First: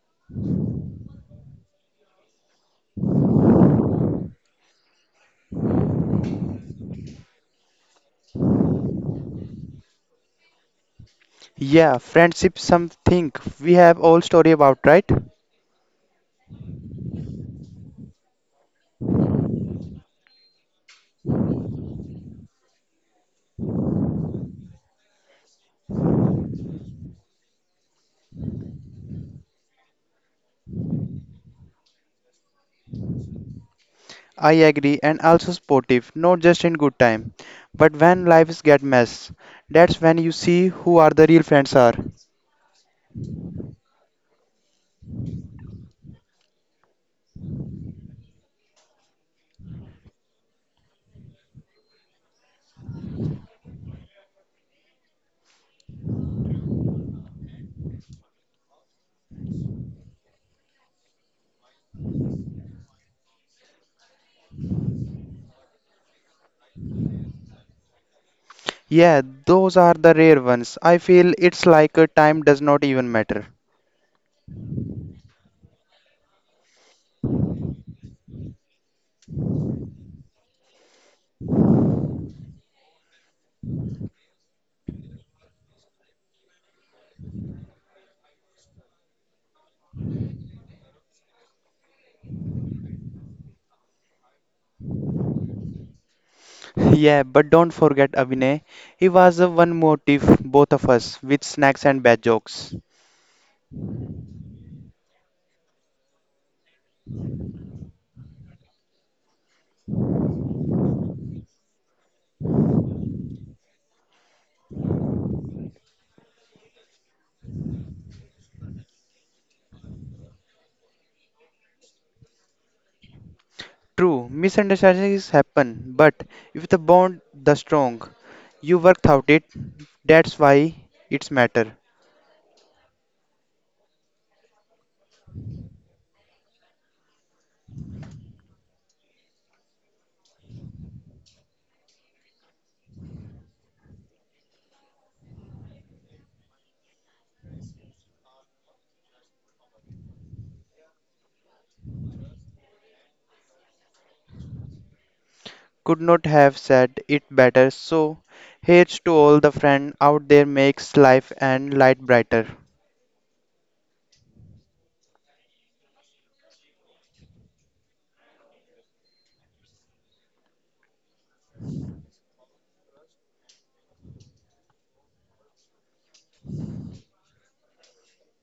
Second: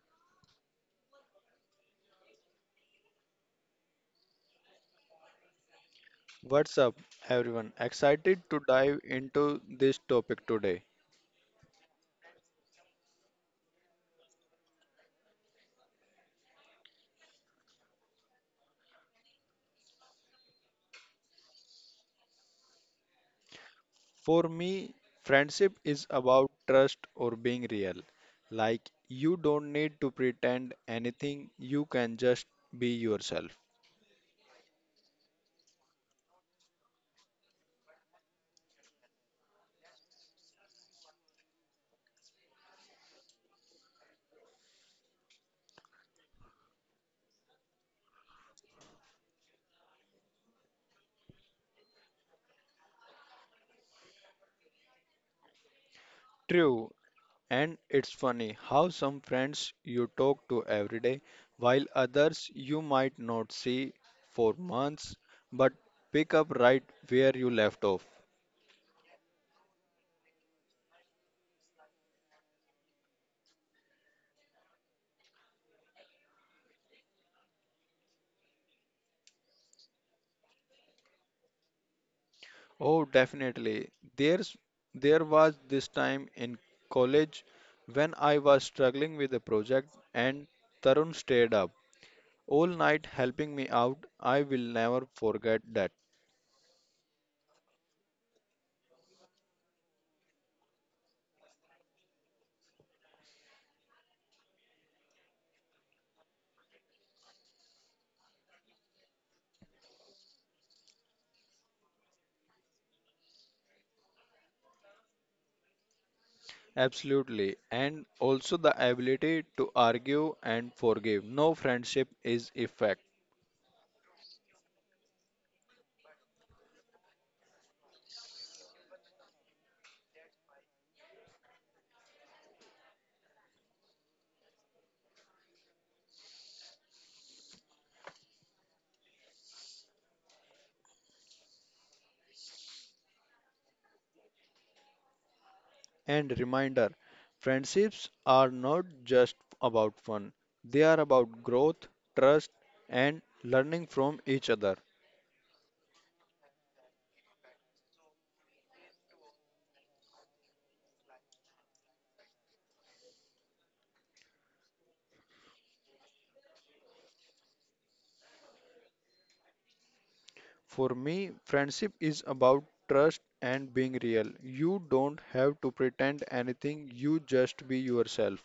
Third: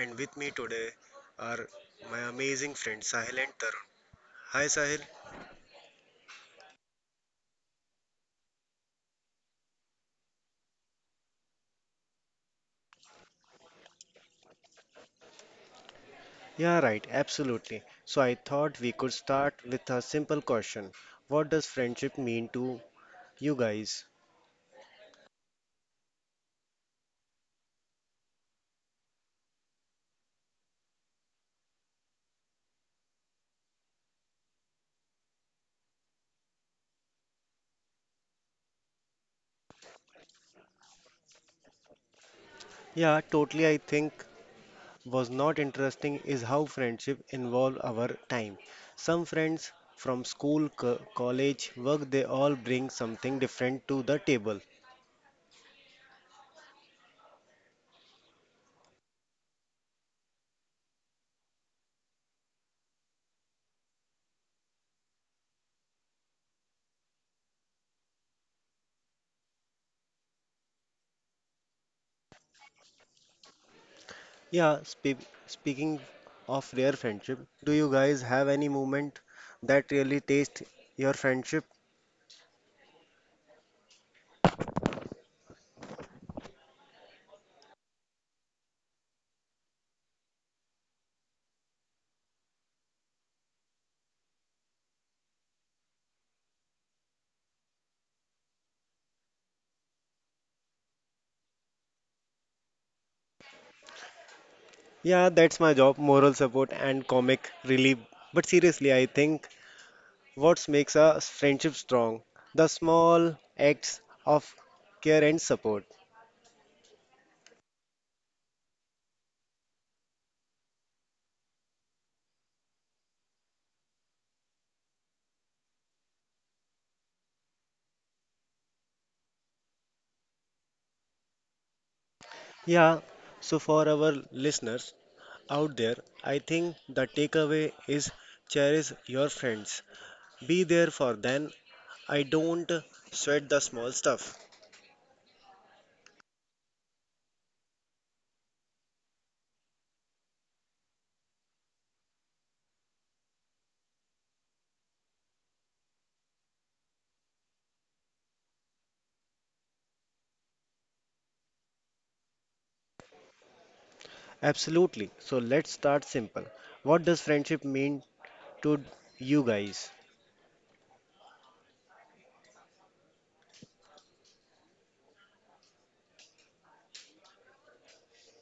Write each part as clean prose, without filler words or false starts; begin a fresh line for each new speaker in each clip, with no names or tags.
and with me today are my amazing friends Sahil and Tarun. Hi, Sahil.
What's up, everyone? Excited to dive into this topic today.
Yeah, friendship something we have all story about, right?
Yeah, right, absolutely. So I thought we could start with a simple question. What does friendship mean to you guys?
For me, friendship is about trust or being real. Like, you don't need to pretend anything, you can just be yourself.
I agree and also sportive, not just in good time, but when lives get mess. That's when you see who are the real friends are.
Yeah, totally, I think was not interesting is how friendship involve our time. Some friends from school, college, work, they all bring something different to the table.
True, and it's funny how some friends you talk to every day, while others you might not see for months, but pick up right where you left off.
Yeah, those are the rare ones. I feel it's like a time does not even matter.
Yeah, speaking of rare friendship, do you guys have any moment that really taste your friendship?
Oh, definitely. There's there was this time in college when I was struggling with a project and Tarun stayed up all night helping me out. I will never forget that.
Yeah, but don't forget Abhinay. He was the one motive both of us with snacks and bad jokes.
Yeah, that's my job, moral support and comic relief. But seriously, I think what makes a friendship strong? The small acts of care and support.
Absolutely. And also the ability to argue and forgive. No friendship is effect.
True, misunderstandings happen, but if the bond the strong, you worked out it. That's why it's matter.
Yeah, so for our listeners out there, I think the takeaway is cherish your friends. Be there for them. I don't sweat the small stuff.
And reminder, friendships are not just about fun. They are about growth, trust and learning from each other.
Could not have said it better. So, here's to all the friend out there makes life and light brighter.
Absolutely. So let's start simple. What does friendship mean to you guys?
For me, friendship is about trust and being real. You don't have to pretend anything, you just be yourself.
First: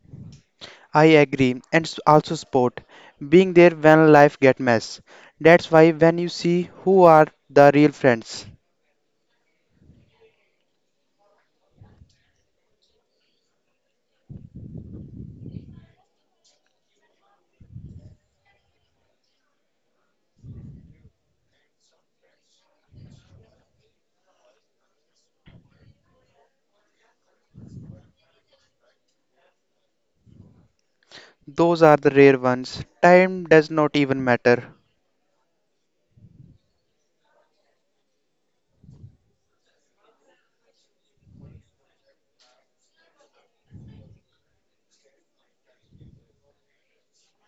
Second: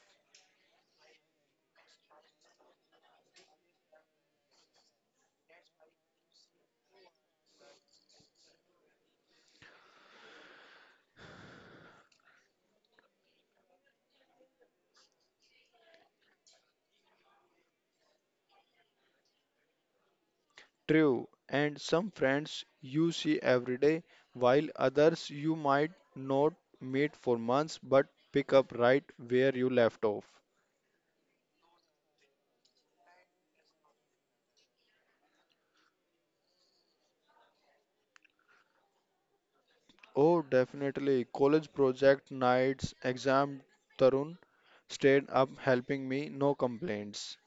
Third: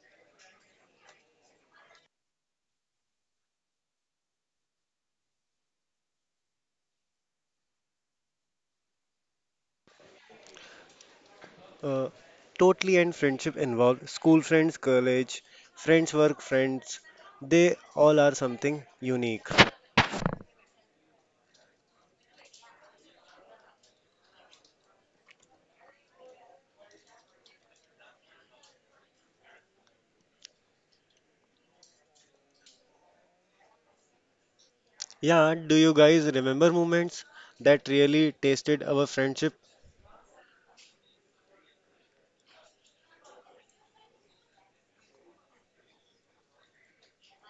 I agree, and also sport, being there when life get mess. That's why when you see who are the real friends,
Uh, totally and friendship involved school friends, college, friends, work friends. They all are something unique.
True, and some friends you see every day, while others you might not meet for months but pick up right where you left off.
those are the rare ones. Time does not even matter.
Yeah, do you guys remember moments that really tasted our friendship?
Oh, definitely. College project nights, exam Tarun stayed up helping me, no complaints.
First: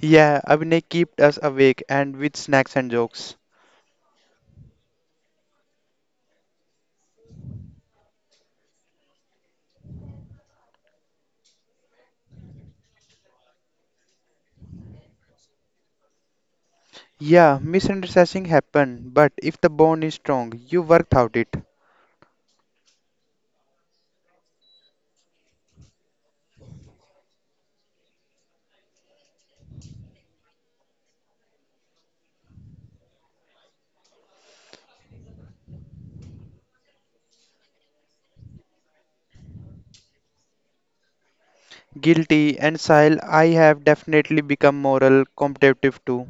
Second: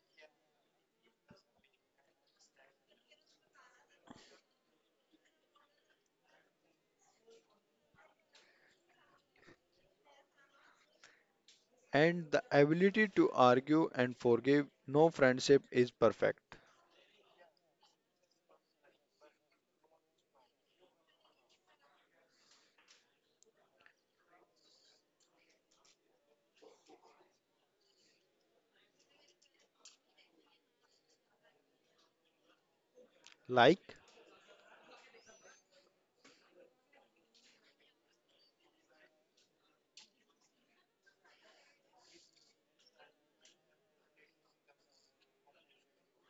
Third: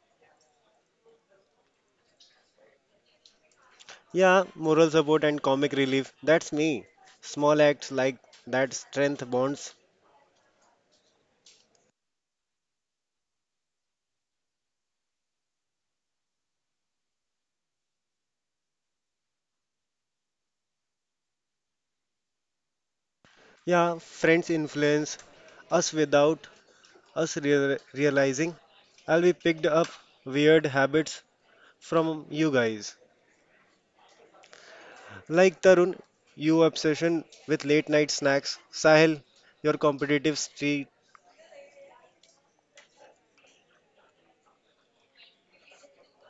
Yeah, Abhinay kept us awake and with snacks and jokes.
Yeah, moral support and comic relief. That's me. Small acts like that strength bonds.
And the ability to argue and forgive. No friendship is perfect.
Yeah, misunderstanding happen, but if the bond is strong, you worked out it.
Yeah, friends influence us without us realizing I'll be picked up weird habits from you guys.
Like,
Like Tarun, you obsession with late night snacks. Sahil, your competitive streak.
Guilty and Sahil, I have definitely become moral competitive too.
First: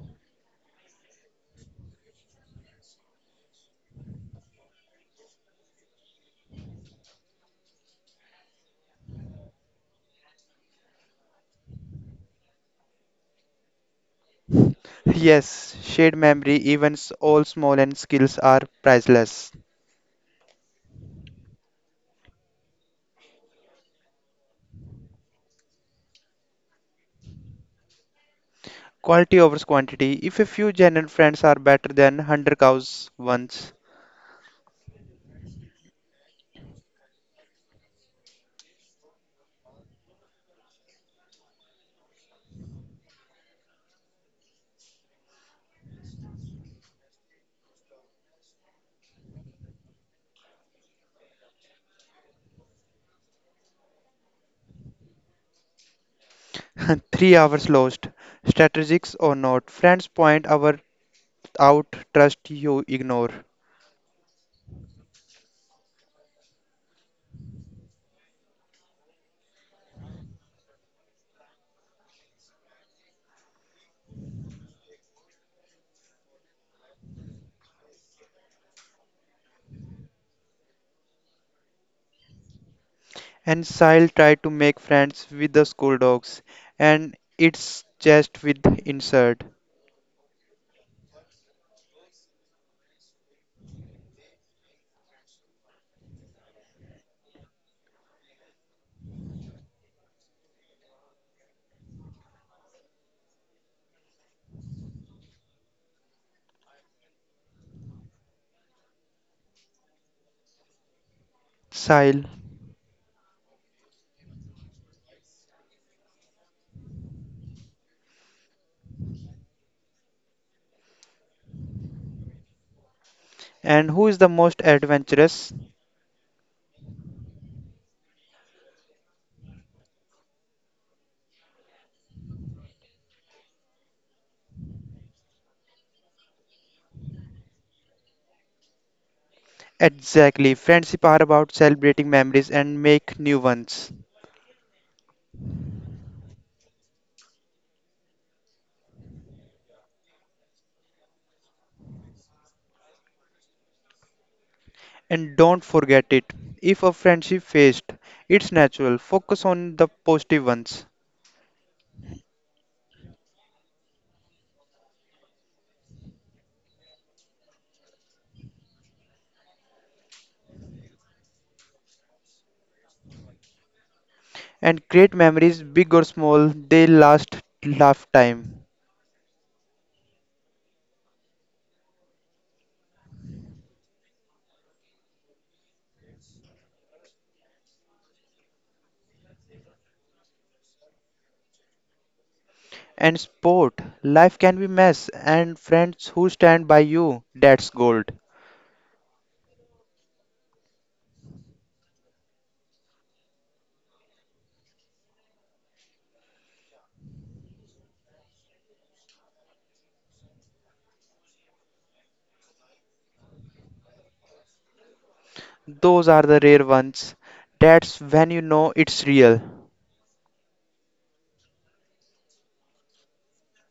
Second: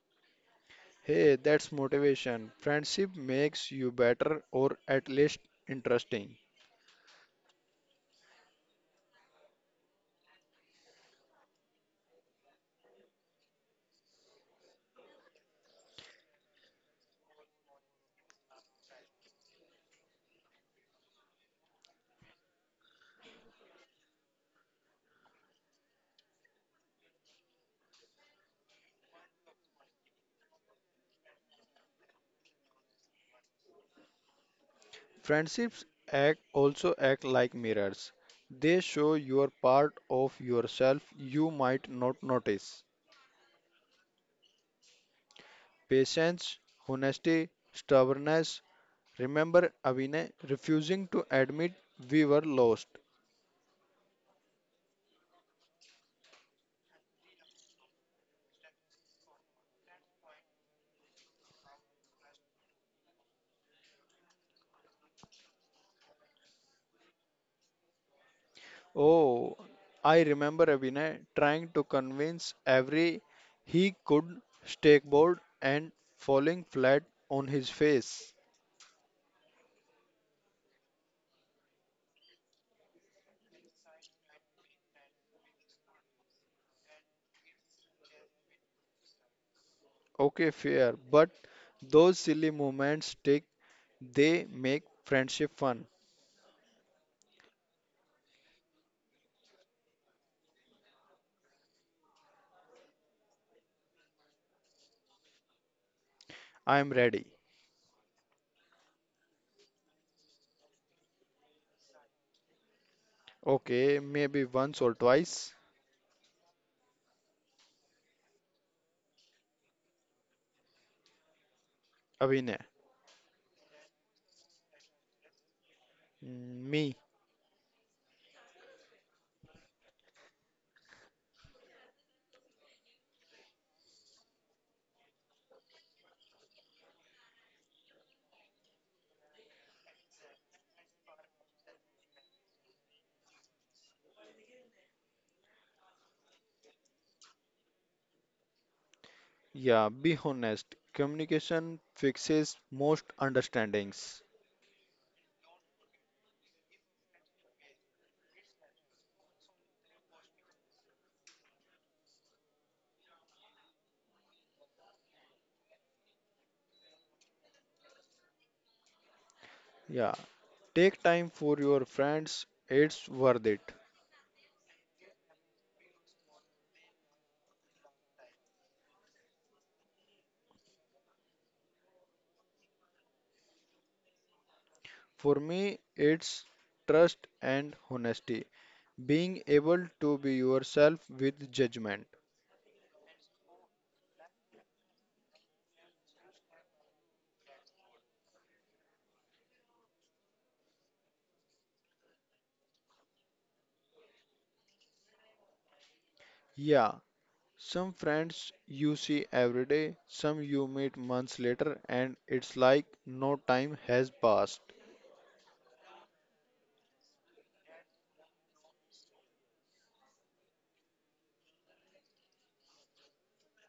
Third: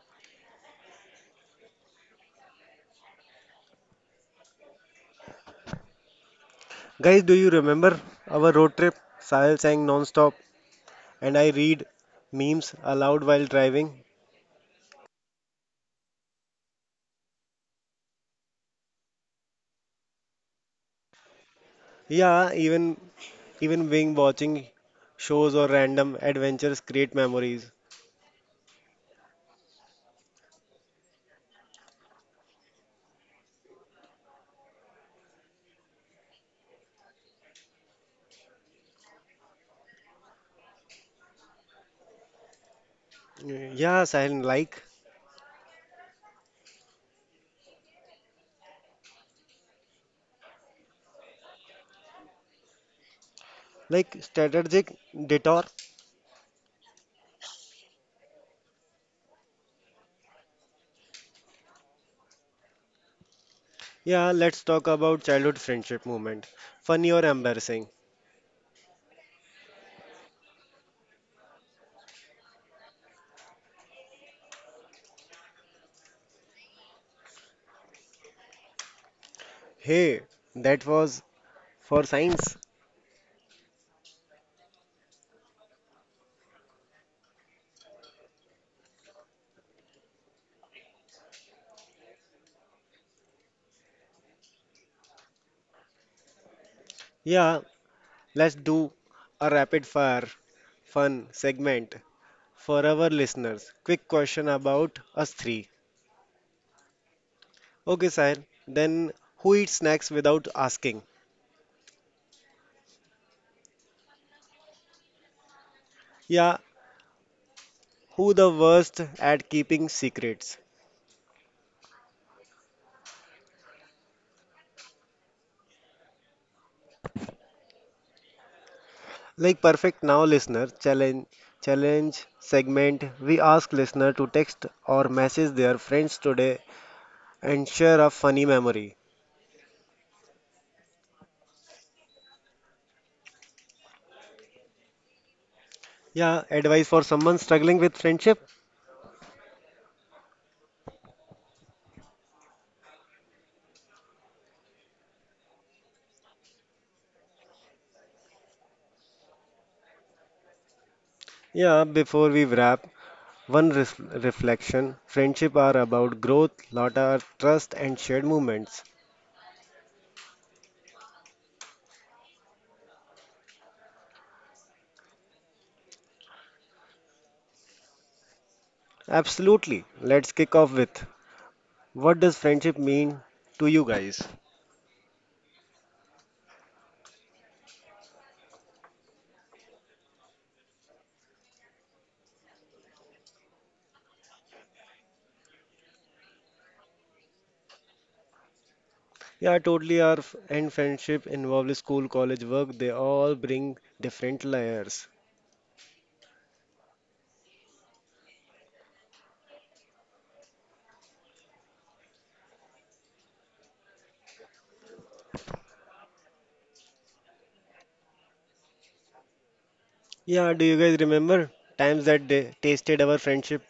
hey, that's motivation. Friendship makes you better or at least interesting.
Guys, do you remember our road trip? Sahil sang non-stop and I read memes aloud while driving.
Yes, shared memory, events, all small and skills are priceless.
Yeah, even being watching shows or random adventures create memories.
Quality over quantity. If a few genuine friends are better than 100 cows once.
Friendships act also act like mirrors. They show your part of yourself you might not notice.
Yeah, Sahil, like
Patience, honesty, stubbornness. Remember Avine refusing to admit we were lost.
like strategic detour.
3 hours lost. Strategics or not, friends point our out, trust you ignore.
Yeah, let's talk about childhood friendship moment. Funny or embarrassing?
Oh, I remember Abhinay trying to convince every he could stakeboard and falling flat on his face.
Hey, that was for science.
And Sile tried to make friends with the school dogs, and it's just with insert.
Okay, fair, but those silly moments stick. They make friendship fun.
Yeah, let's do a rapid fire fun segment for our listeners. Quick question about us three.
I am ready.
Okay, sir. Then who eats snacks without asking?
Sile.
Okay, maybe once or twice.
Yeah, who the worst at keeping secrets?
Abhinay,
And who is the most adventurous?
mm, me.
Like perfect now listener challenge segment, we ask listener to text or message their friends today and share a funny memory.
Exactly. Friendship are about celebrating memories and make new ones.
Yeah, advice for someone struggling with friendship?
Yeah, be honest. Communication fixes most understandings.
And don't forget it. If a friendship faced, it's natural. Focus on the positive ones.
Yeah, before we wrap, one reflection, friendship are about growth, lot are trust, and shared moments.
Yeah, take time for your friends. It's worth it.
And create memories, big or small, they last lifetime.
Absolutely. Let's kick off with what does friendship mean to you guys?
For me, it's trust and honesty, being able to be yourself with judgment.
And sport, life can be mess, and friends who stand by you, that's gold.
Yeah, totally. Our and friendship involve school, college, work. They all bring different layers.
Yeah, some friends you see every day, some you meet months later, and it's like no time has passed.
Those are the rare ones. That's when you know it's real.
Yeah, do you guys remember times that they tasted our friendship?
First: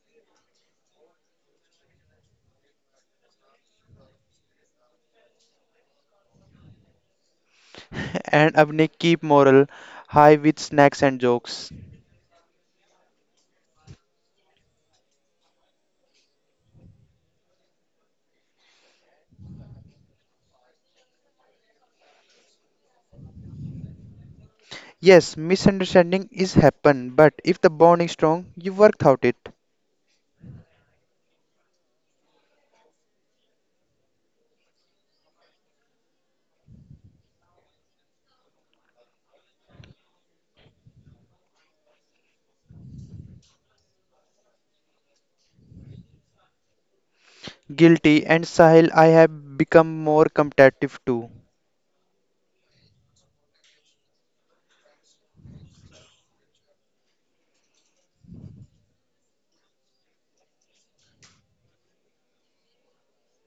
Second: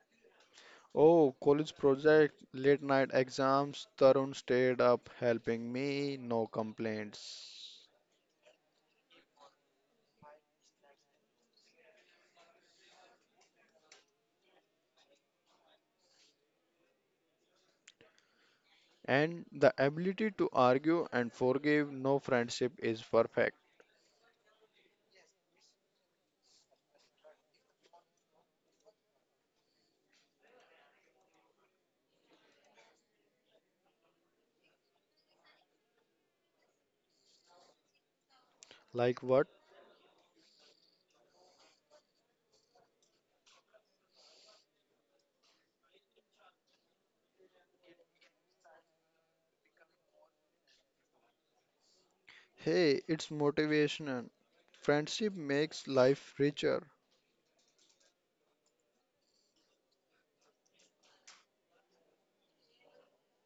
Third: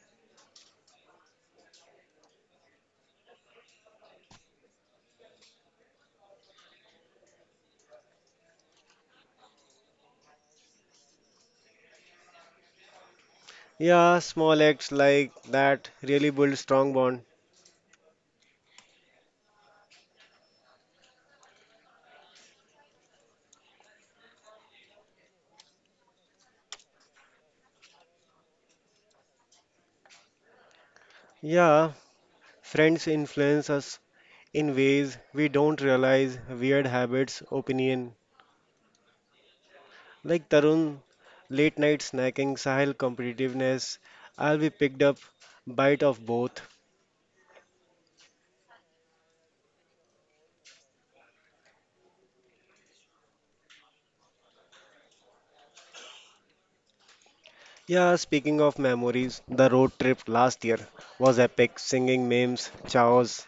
Oh, college project, late night exams, Tarun stayed up helping me, no complaints.
And Abne keep moral high with snacks and jokes.
Yeah, small acts like that really build strong bond.
And the ability to argue and forgive, no friendship is perfect.
Yes, misunderstanding is happen, but if the bond is strong, you work out it.
Yeah, friends influence us in ways we don't realize. Weird habits, opinion,
Like what?
like Tarun, late night snacking, Sahil competitiveness. I'll be picked up, bite of both.
Guilty and Sahil, I have become more competitive too.
Hey, it's motivational. Friendship makes life richer.
Yeah, speaking of memories, the road trip last year was epic. Singing memes, chows,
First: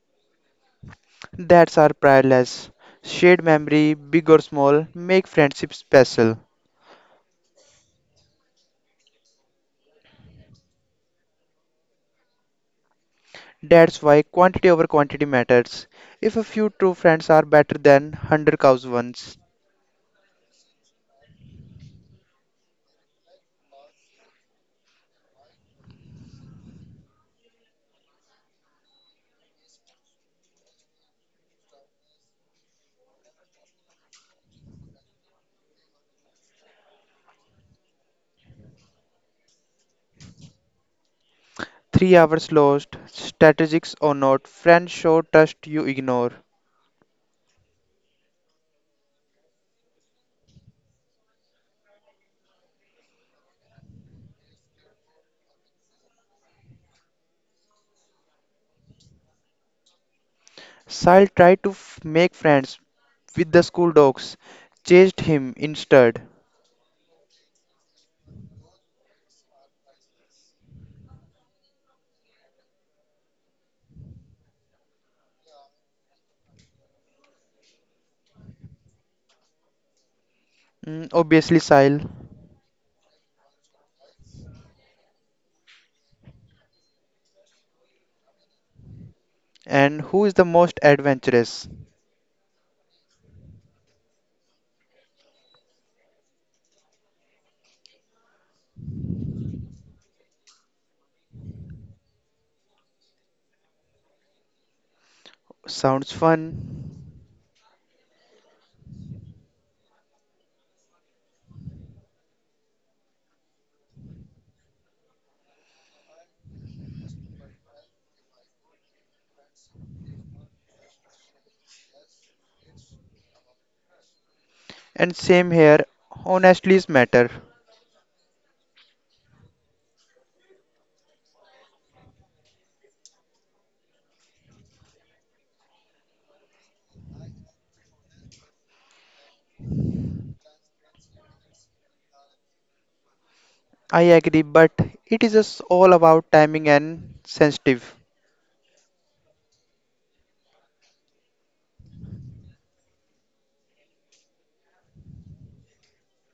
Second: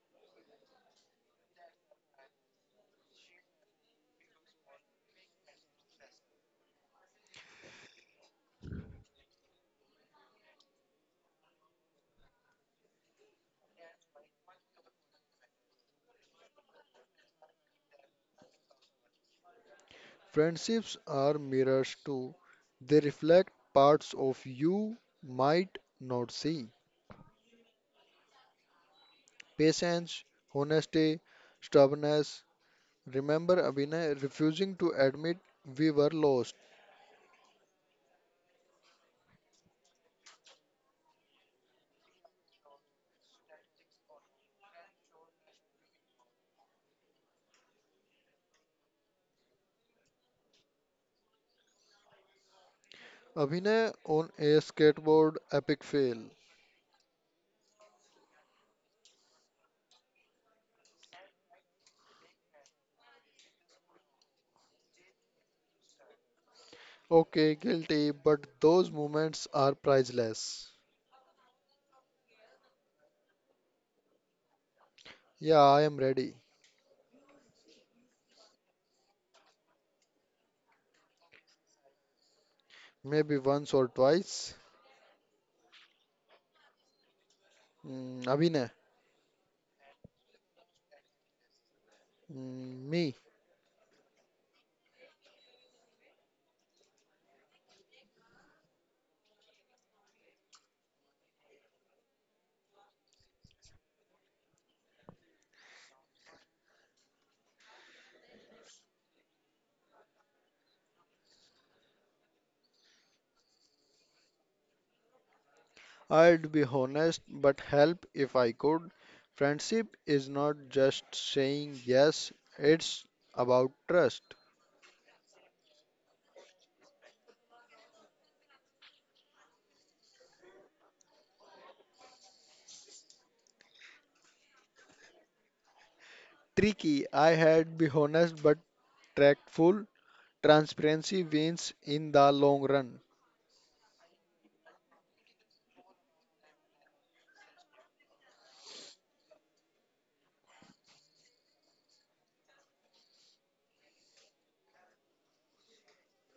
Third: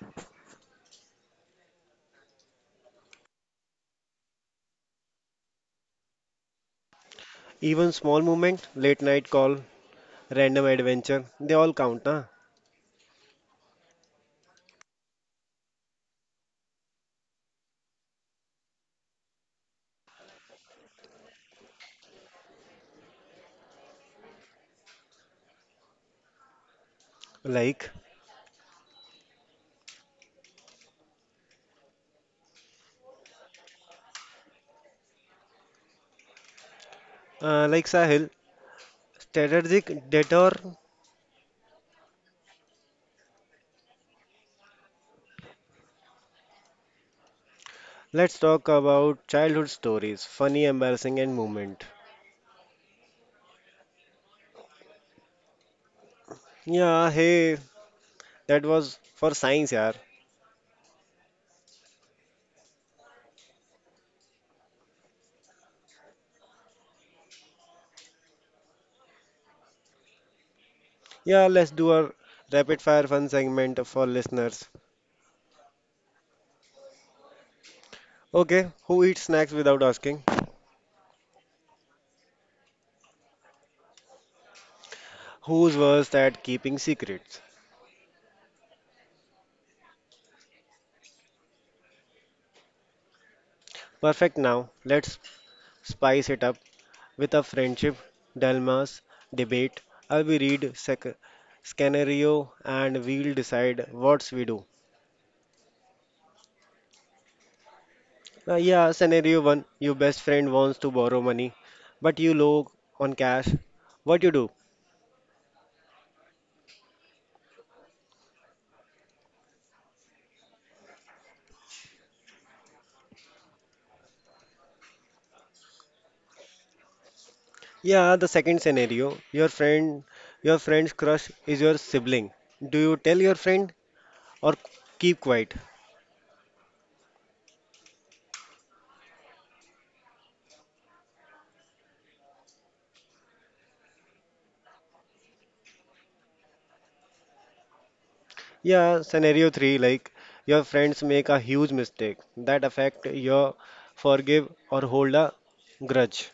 That's our priceless. Shared memory, big or small, make friendship special.
even small moment, late night call, random adventure, they all count, na?
That's why quantity over quantity matters. If a few true friends are better than 100 cows ones.
Friendships are mirrors too. They reflect parts of you might not see.
Like,
Patience, honesty, stubbornness. Remember Abhinay refusing to admit we were lost.
like Sahil, strategic detour.
3 hours lost, strategics or not, friends show trust you ignore.
Let's talk about childhood stories, funny, embarrassing, and moment.
Abhinay on a skateboard epic fail.
Yeah, hey, that was for science, yaar.
Sile tried to f- make friends with the school dogs, chased him instead.
Okay, guilty, but those moments are priceless.
Yeah, let's do our rapid fire fun segment for listeners.
Yeah, I am ready.
Okay, who eats snacks without asking?
Mm, obviously, Sile.
Maybe once or twice.
Who's worst at keeping secrets?
Mm, Abhinay.
And who is the most adventurous?
Mm, me,
Perfect now. Let's spice it up with a friendship, dilemmas, debate. I'll be read scenario and we'll decide what we do.
Sounds fun.
Yeah, scenario one, your best friend wants to borrow money, but you low on cash. What you do?
I'd be honest, but help if I could. Friendship is not just saying yes, it's about trust.
And same here, honestly, is matter.
Yeah, the second scenario, your friend's crush is your sibling. Do you tell your friend or keep quiet?
Tricky, I had be honest but tactful. Transparency wins in the long run.
I agree, but it is just all about timing and sensitive.
Yeah, scenario three, like your friends make a huge mistake that affect your forgive or hold a grudge.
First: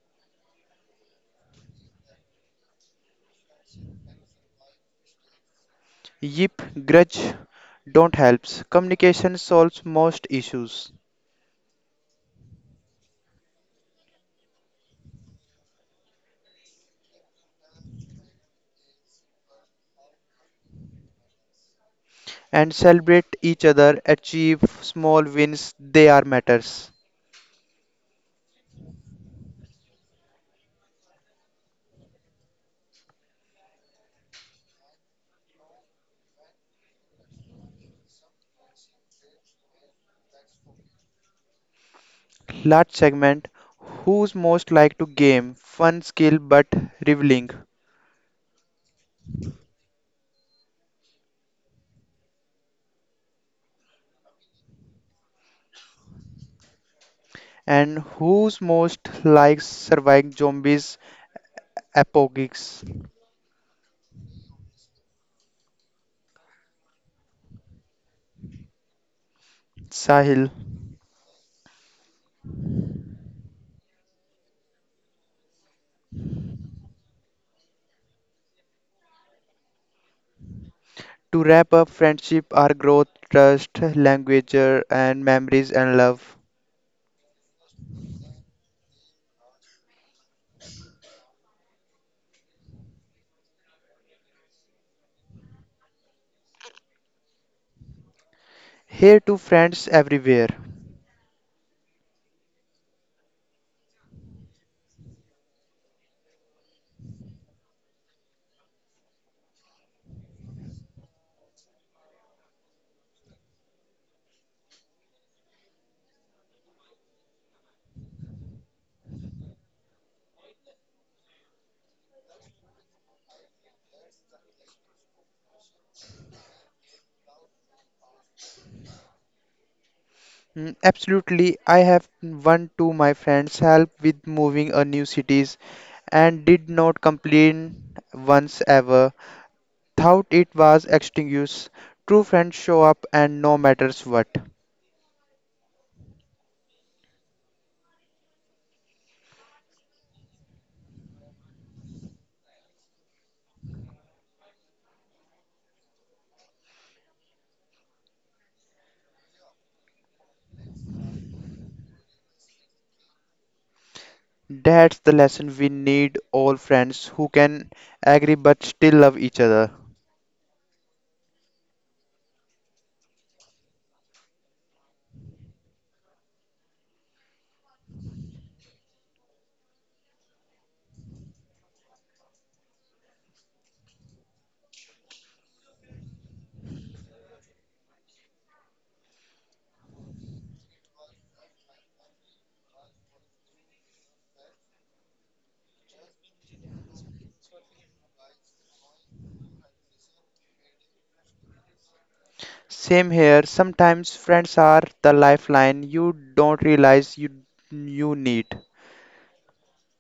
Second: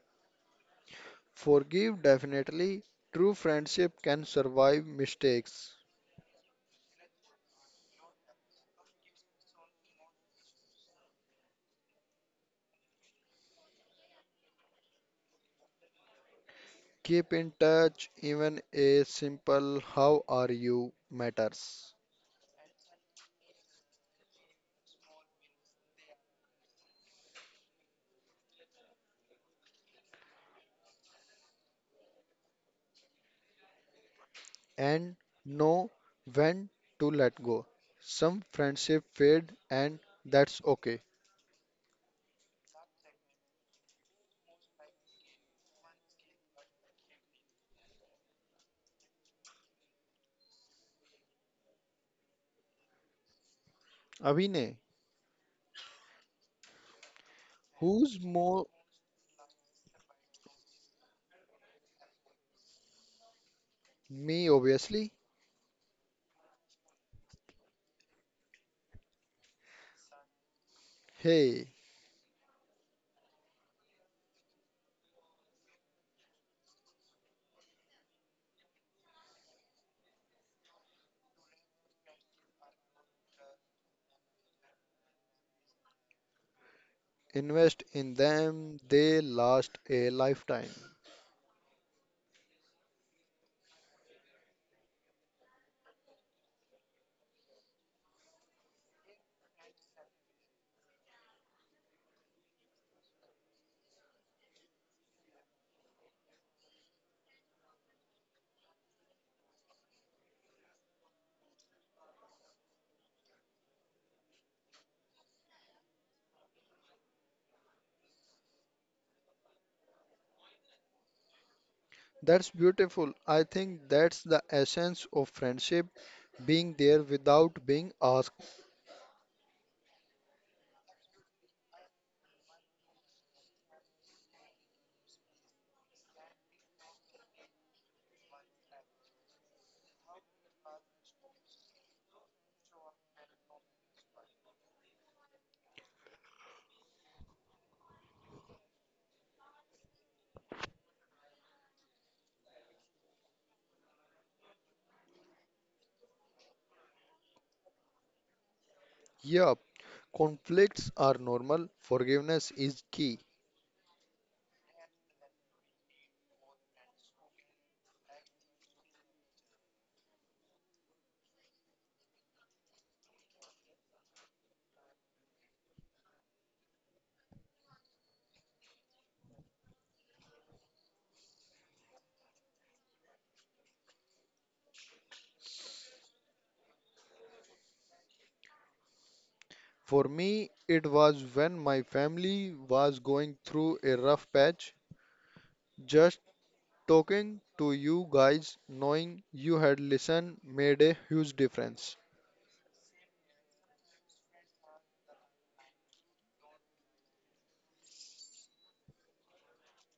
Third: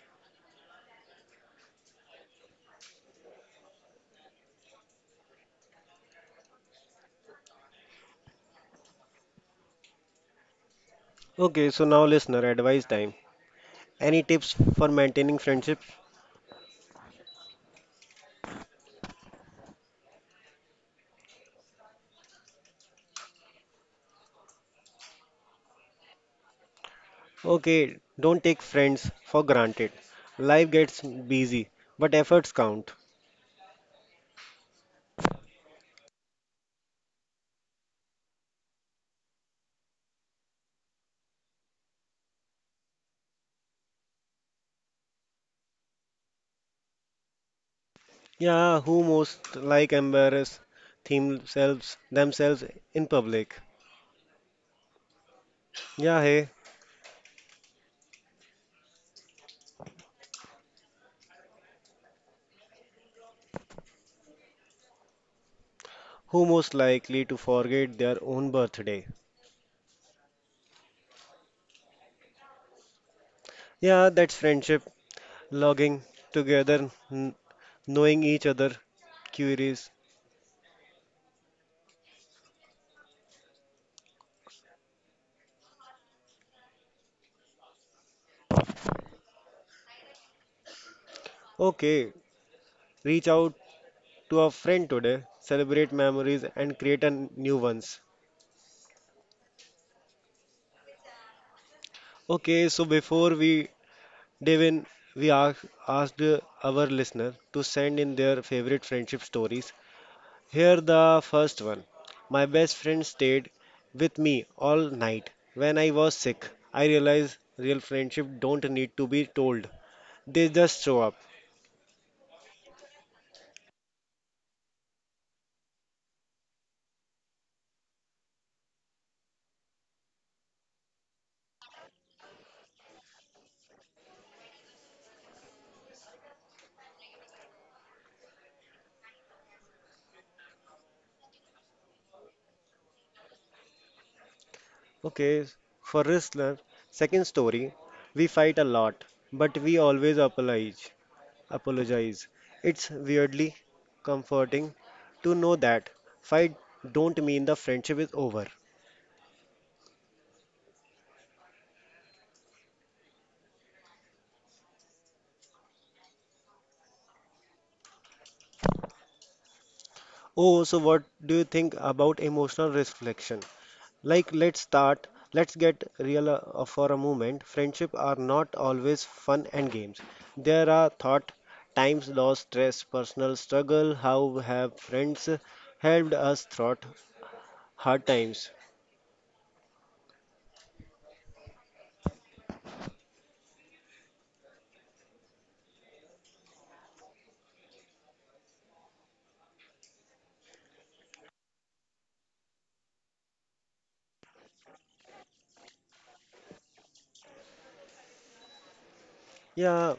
Forgive definitely. True friendship can survive mistakes.
Yip, grudge don't helps. Communication solves most issues.
Okay, so now listener advice time. Any tips for maintaining friendship?
Keep in touch, even a simple how are you matters.
And celebrate each other, achieve small wins, they are matters.
Okay, don't take friends for granted. Life gets busy, but efforts count.
And know when to let go. Some friendship fade and that's okay.
Last segment. Who's most like to game, fun skill but reveling,
Yeah, who most like embarrass themselves in public?
Abhinay,
Yeah, hey,
and
who's
who's
more
most likes surviving zombies apocalypse?
me obviously?
who most likely to forget their own birthday?
Sahil.
Hey,
Yeah, that's friendship, logging together, knowing each other, curious.
To wrap up, friendship are growth, trust, language and memories and love.
invest in them, they last a lifetime.
Okay, reach out to a friend today, celebrate memories and create a new ones.
Here to friends everywhere.
Okay, so before we Devin, we ask, asked our listener to send in their favorite friendship stories. Here the first one. My best friend stayed with me all night when I was sick. I realized real friendship don't need to be told. They just show up.
That's beautiful. I think that's the essence of friendship, being there without being asked.
Mm, absolutely, I have one to my friends help with moving a new cities and did not complain once ever. Thought it was extinguished. True friends show up and no matters what.
Okay, for listener, second story. We fight a lot, but we always apologize. Apologize. It's weirdly comforting to know that fight don't mean the friendship is over.
Yup, conflicts are normal, forgiveness is key.
That's the lesson, we need all friends who can agree but still love each other.
Oh, so what do you think about emotional reflection? Like, let's start, let's get real for a moment. Friendship are not always fun and games. There are thought, times, loss, stress, personal struggle. How have friends helped us throughout hard times?
For me, it was when my family was going through a rough patch. Just talking to you guys, knowing you had listened, made a huge difference.
Same here, sometimes friends are the lifeline you don't realize you need.
Yeah,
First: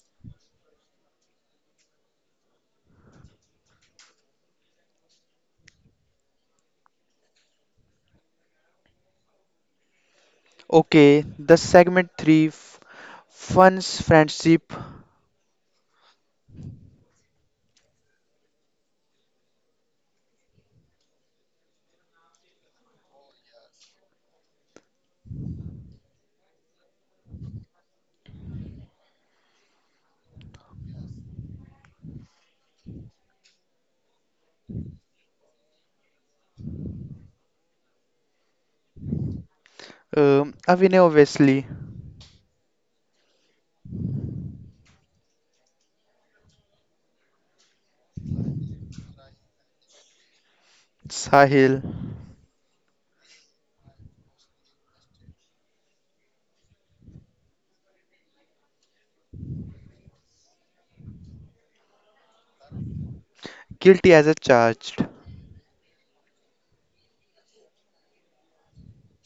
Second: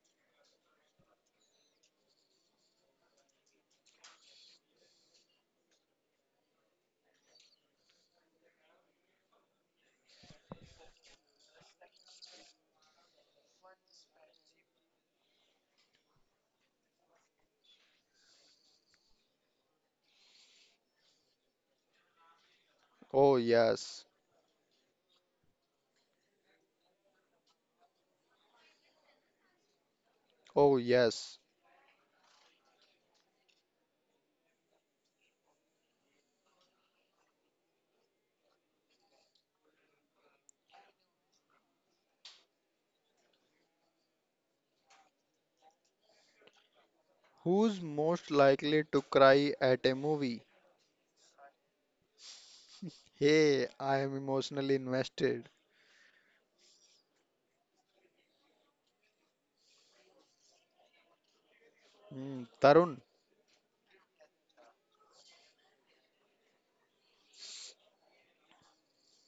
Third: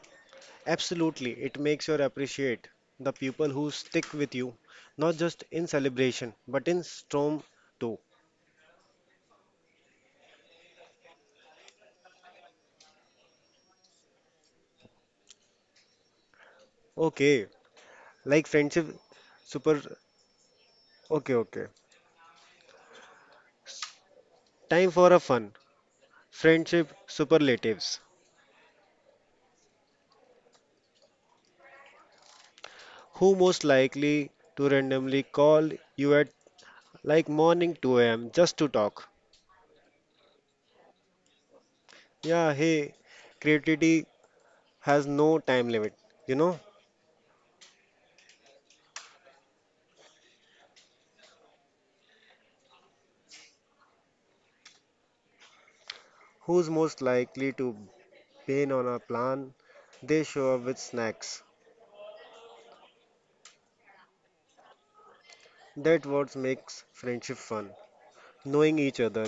absolutely. It makes you appreciate the people who stick with you, not just in celebration, but in storm too.
Okay, the segment 3 fun's friendship.
Okay, like friendship super. Okay, okay.
Oh, yes.
Time for a fun friendship superlatives.
Oh, yes.
Who most likely to randomly call you at like morning 2 a.m. just to talk?
Avine obviously.
Yeah, hey, creativity has no time limit. You know,
Who's most likely to cry at a movie?
Sahil
Hey, I am emotionally invested.
who's most likely to bane on a plan? They show up with snacks.
Hmm, Tarun,
guilty as a charged.
That what makes friendship fun. Knowing each other,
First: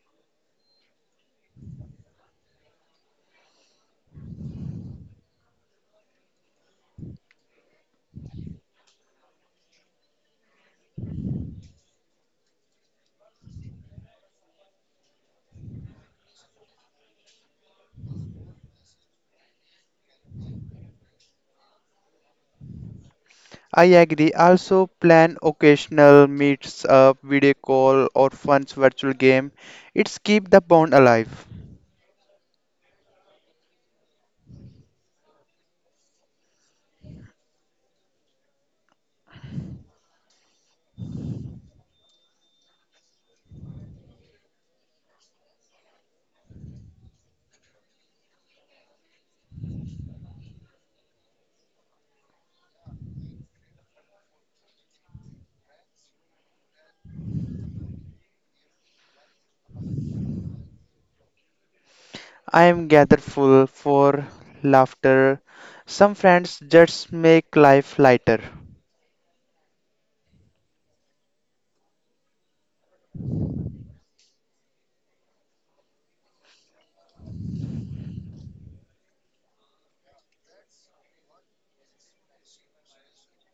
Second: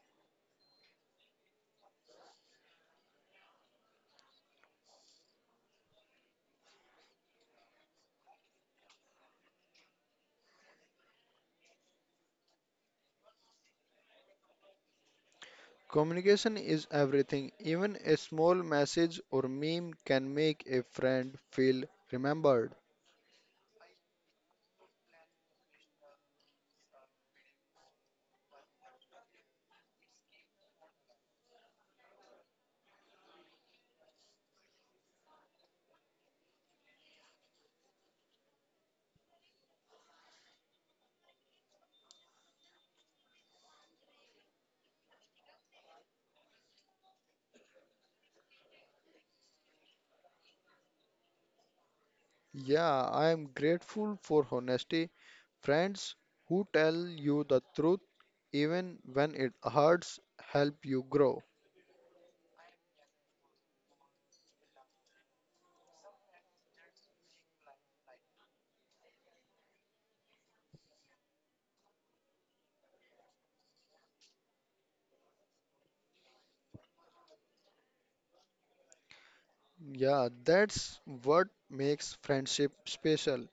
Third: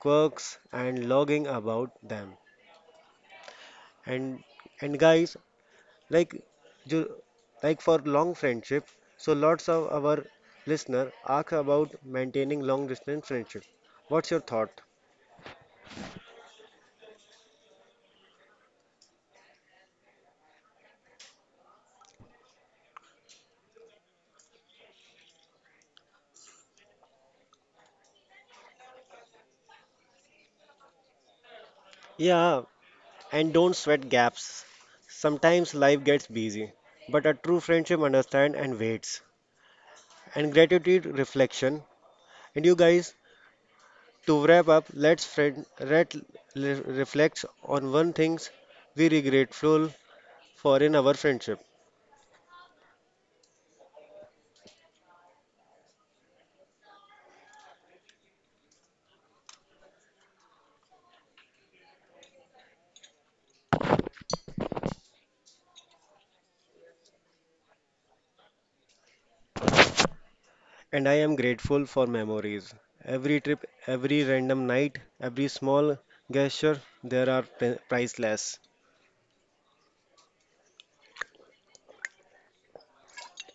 quirks, and logging about them. And and guys, like ju- like for long friendship, so lots of our listener ask about maintaining long distance friendship, what's your thought?
communication is everything. Even a small message or meme can make a friend feel remembered.
I agree. Also, plan occasional meets up, video call, or fun virtual game. It's keep the bond alive.
Yeah, and don't sweat gaps, sometimes life gets busy but a true friendship understand and waits. And gratitude reflection, and you guys, to wrap up, let's friend let le- reflect on one things we regretful for in our friendship.
Yeah, I am grateful for honesty. Friends who tell you the truth even when it hurts help you grow.
I am gathered full for laughter. Some friends just make life lighter.
And I am grateful for memories. Every trip, every random night, every small gesture, there are priceless.
Yeah, that's what makes friendship special.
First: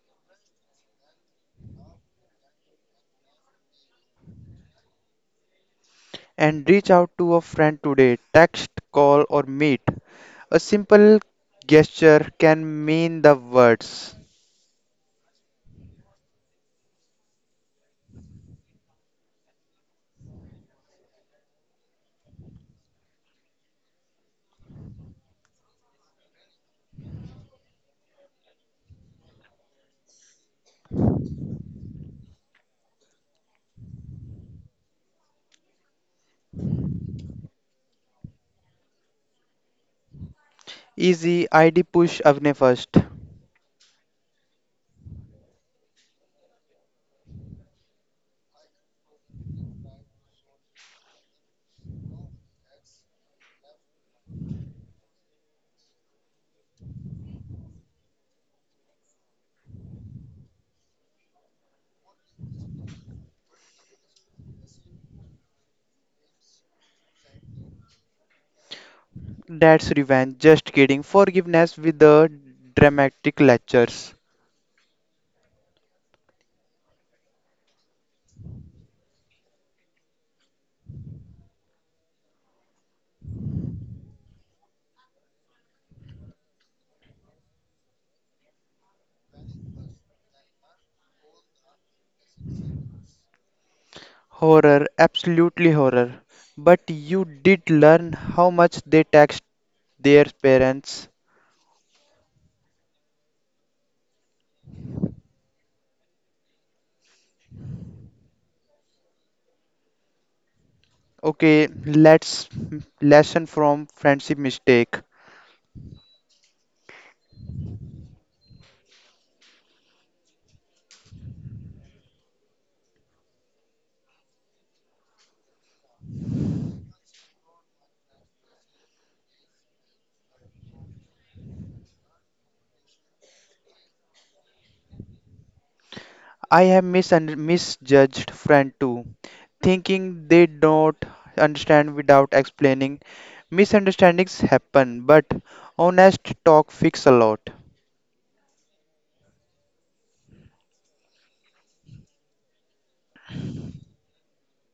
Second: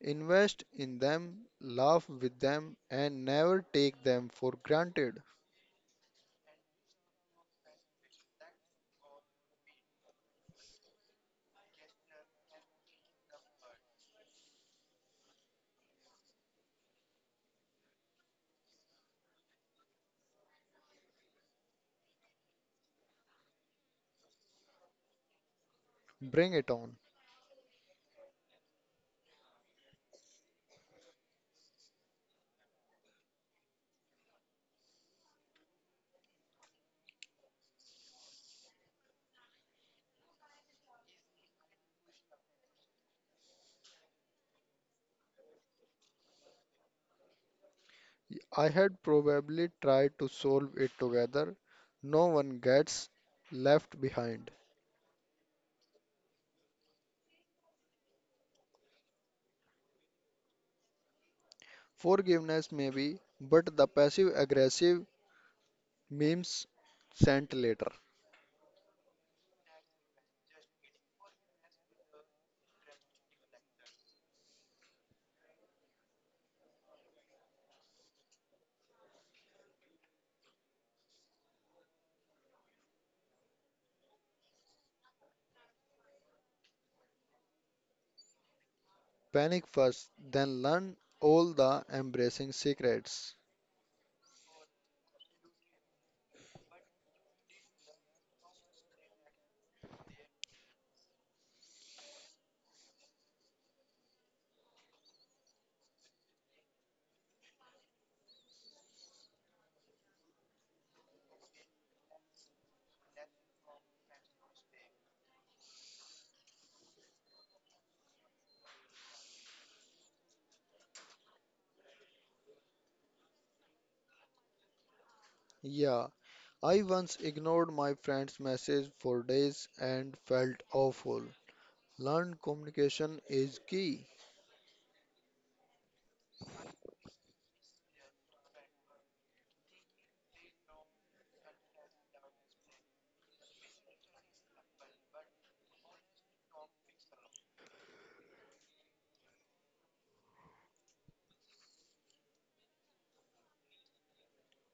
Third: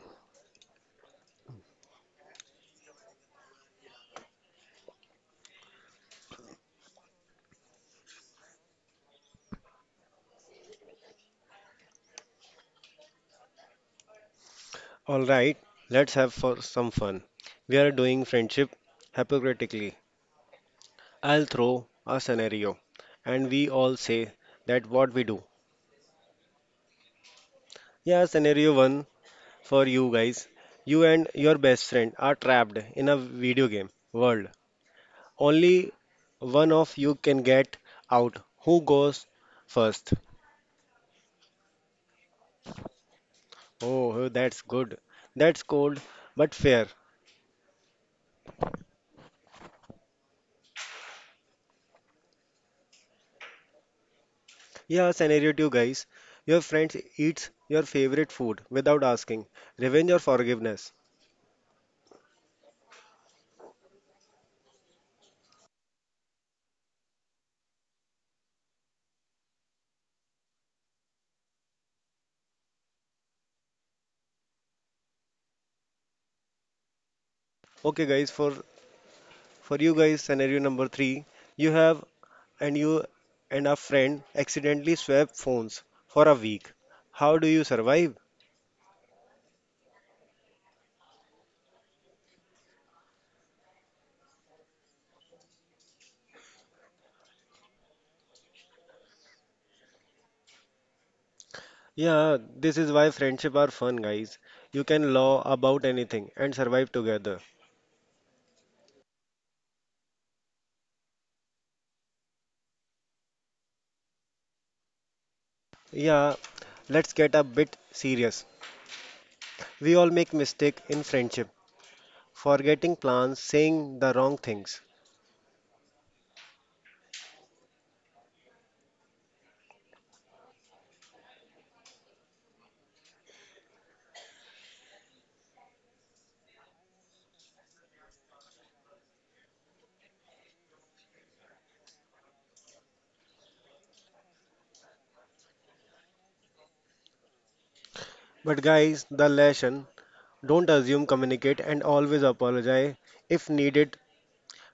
Invest in them, laugh with them, and never take them for granted.
And reach out to a friend today, text, call, or meet. A simple gesture can mean the words.
All right, let's have for some fun. We are doing friendship hypocritically. I'll throw a scenario, and we all say that what we do.
Bring it on.
Yeah, scenario one for you guys. You and your best friend are trapped in a video game world. Only one of you can get out. Who goes first?
Easy ID, push Avne first.
Oh, oh, that's good. That's cold, but fair.
I had probably tried to solve it together. No one gets left behind.
Yeah, scenario two, guys. Your friends eats your favorite food without asking. Revenge or forgiveness?
Forgiveness, maybe, but the passive aggressive memes sent later.
That's revenge. Just kidding. Forgiveness with the dramatic lectures.
Okay, guys. For you guys, scenario number three. You have you and a friend accidentally swap phones for a week. How do you survive?
Panic first, then learn all the embracing secrets.
Horror, absolutely horror. But you did learn how much they taxed their parents.
Yeah, this is why friendship are fun, guys. You can laugh about anything and survive together.
Okay, let's lesson from friendship mistake.
Yeah, let's get a bit serious. We all make mistake in friendship. Forgetting plans, saying the wrong things.
Yeah, I once ignored my friend's message for days and felt awful. Learn communication is key.
I have misjudged friend too, thinking they don't understand without explaining. Misunderstandings happen, but honest talk fix a lot.
But guys, the lesson, don't assume, communicate, and always apologize if needed.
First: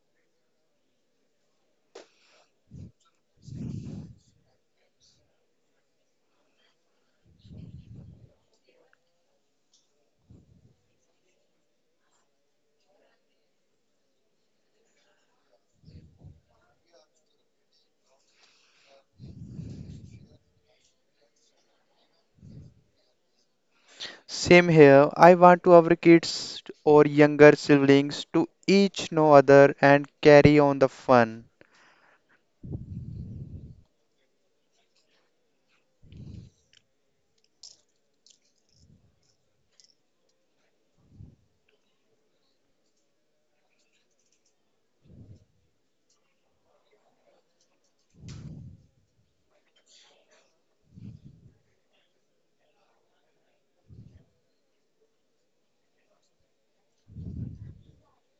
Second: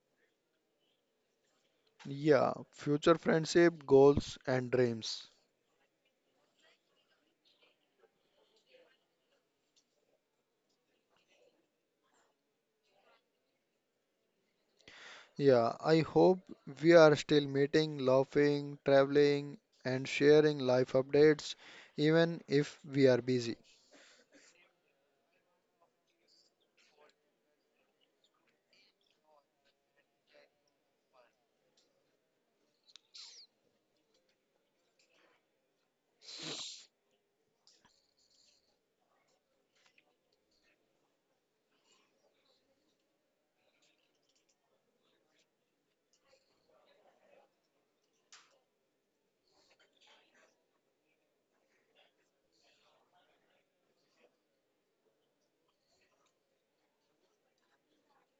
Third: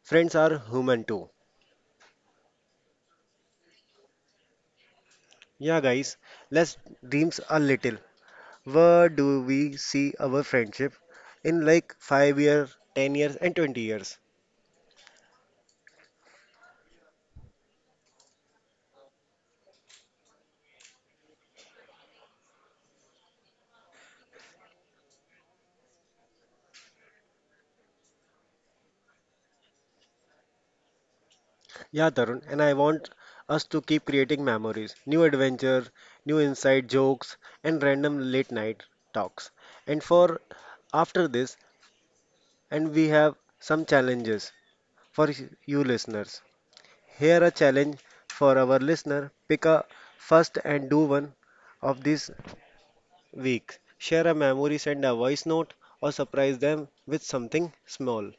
Friends are human too.
Yeah, future friendship, goals, and dreams.
Yeah, guys, let's dreams a little. Where do we see our friendship in like 5 years, 10 years, and 20 years?
Yeah, I hope we are still meeting, laughing, traveling, and sharing life updates, even if we are busy.
Same here. I want to our kids or younger siblings to each know other and carry on the fun.
Yeah, Tarun, and I want us to keep creating memories, new adventure, new inside jokes, and random late night talks. And for after this, and we have some challenges for you listeners. Here a challenge for our listener. Pick a first and do one of these weeks. Share a memory, send a voice note or surprise them with something small.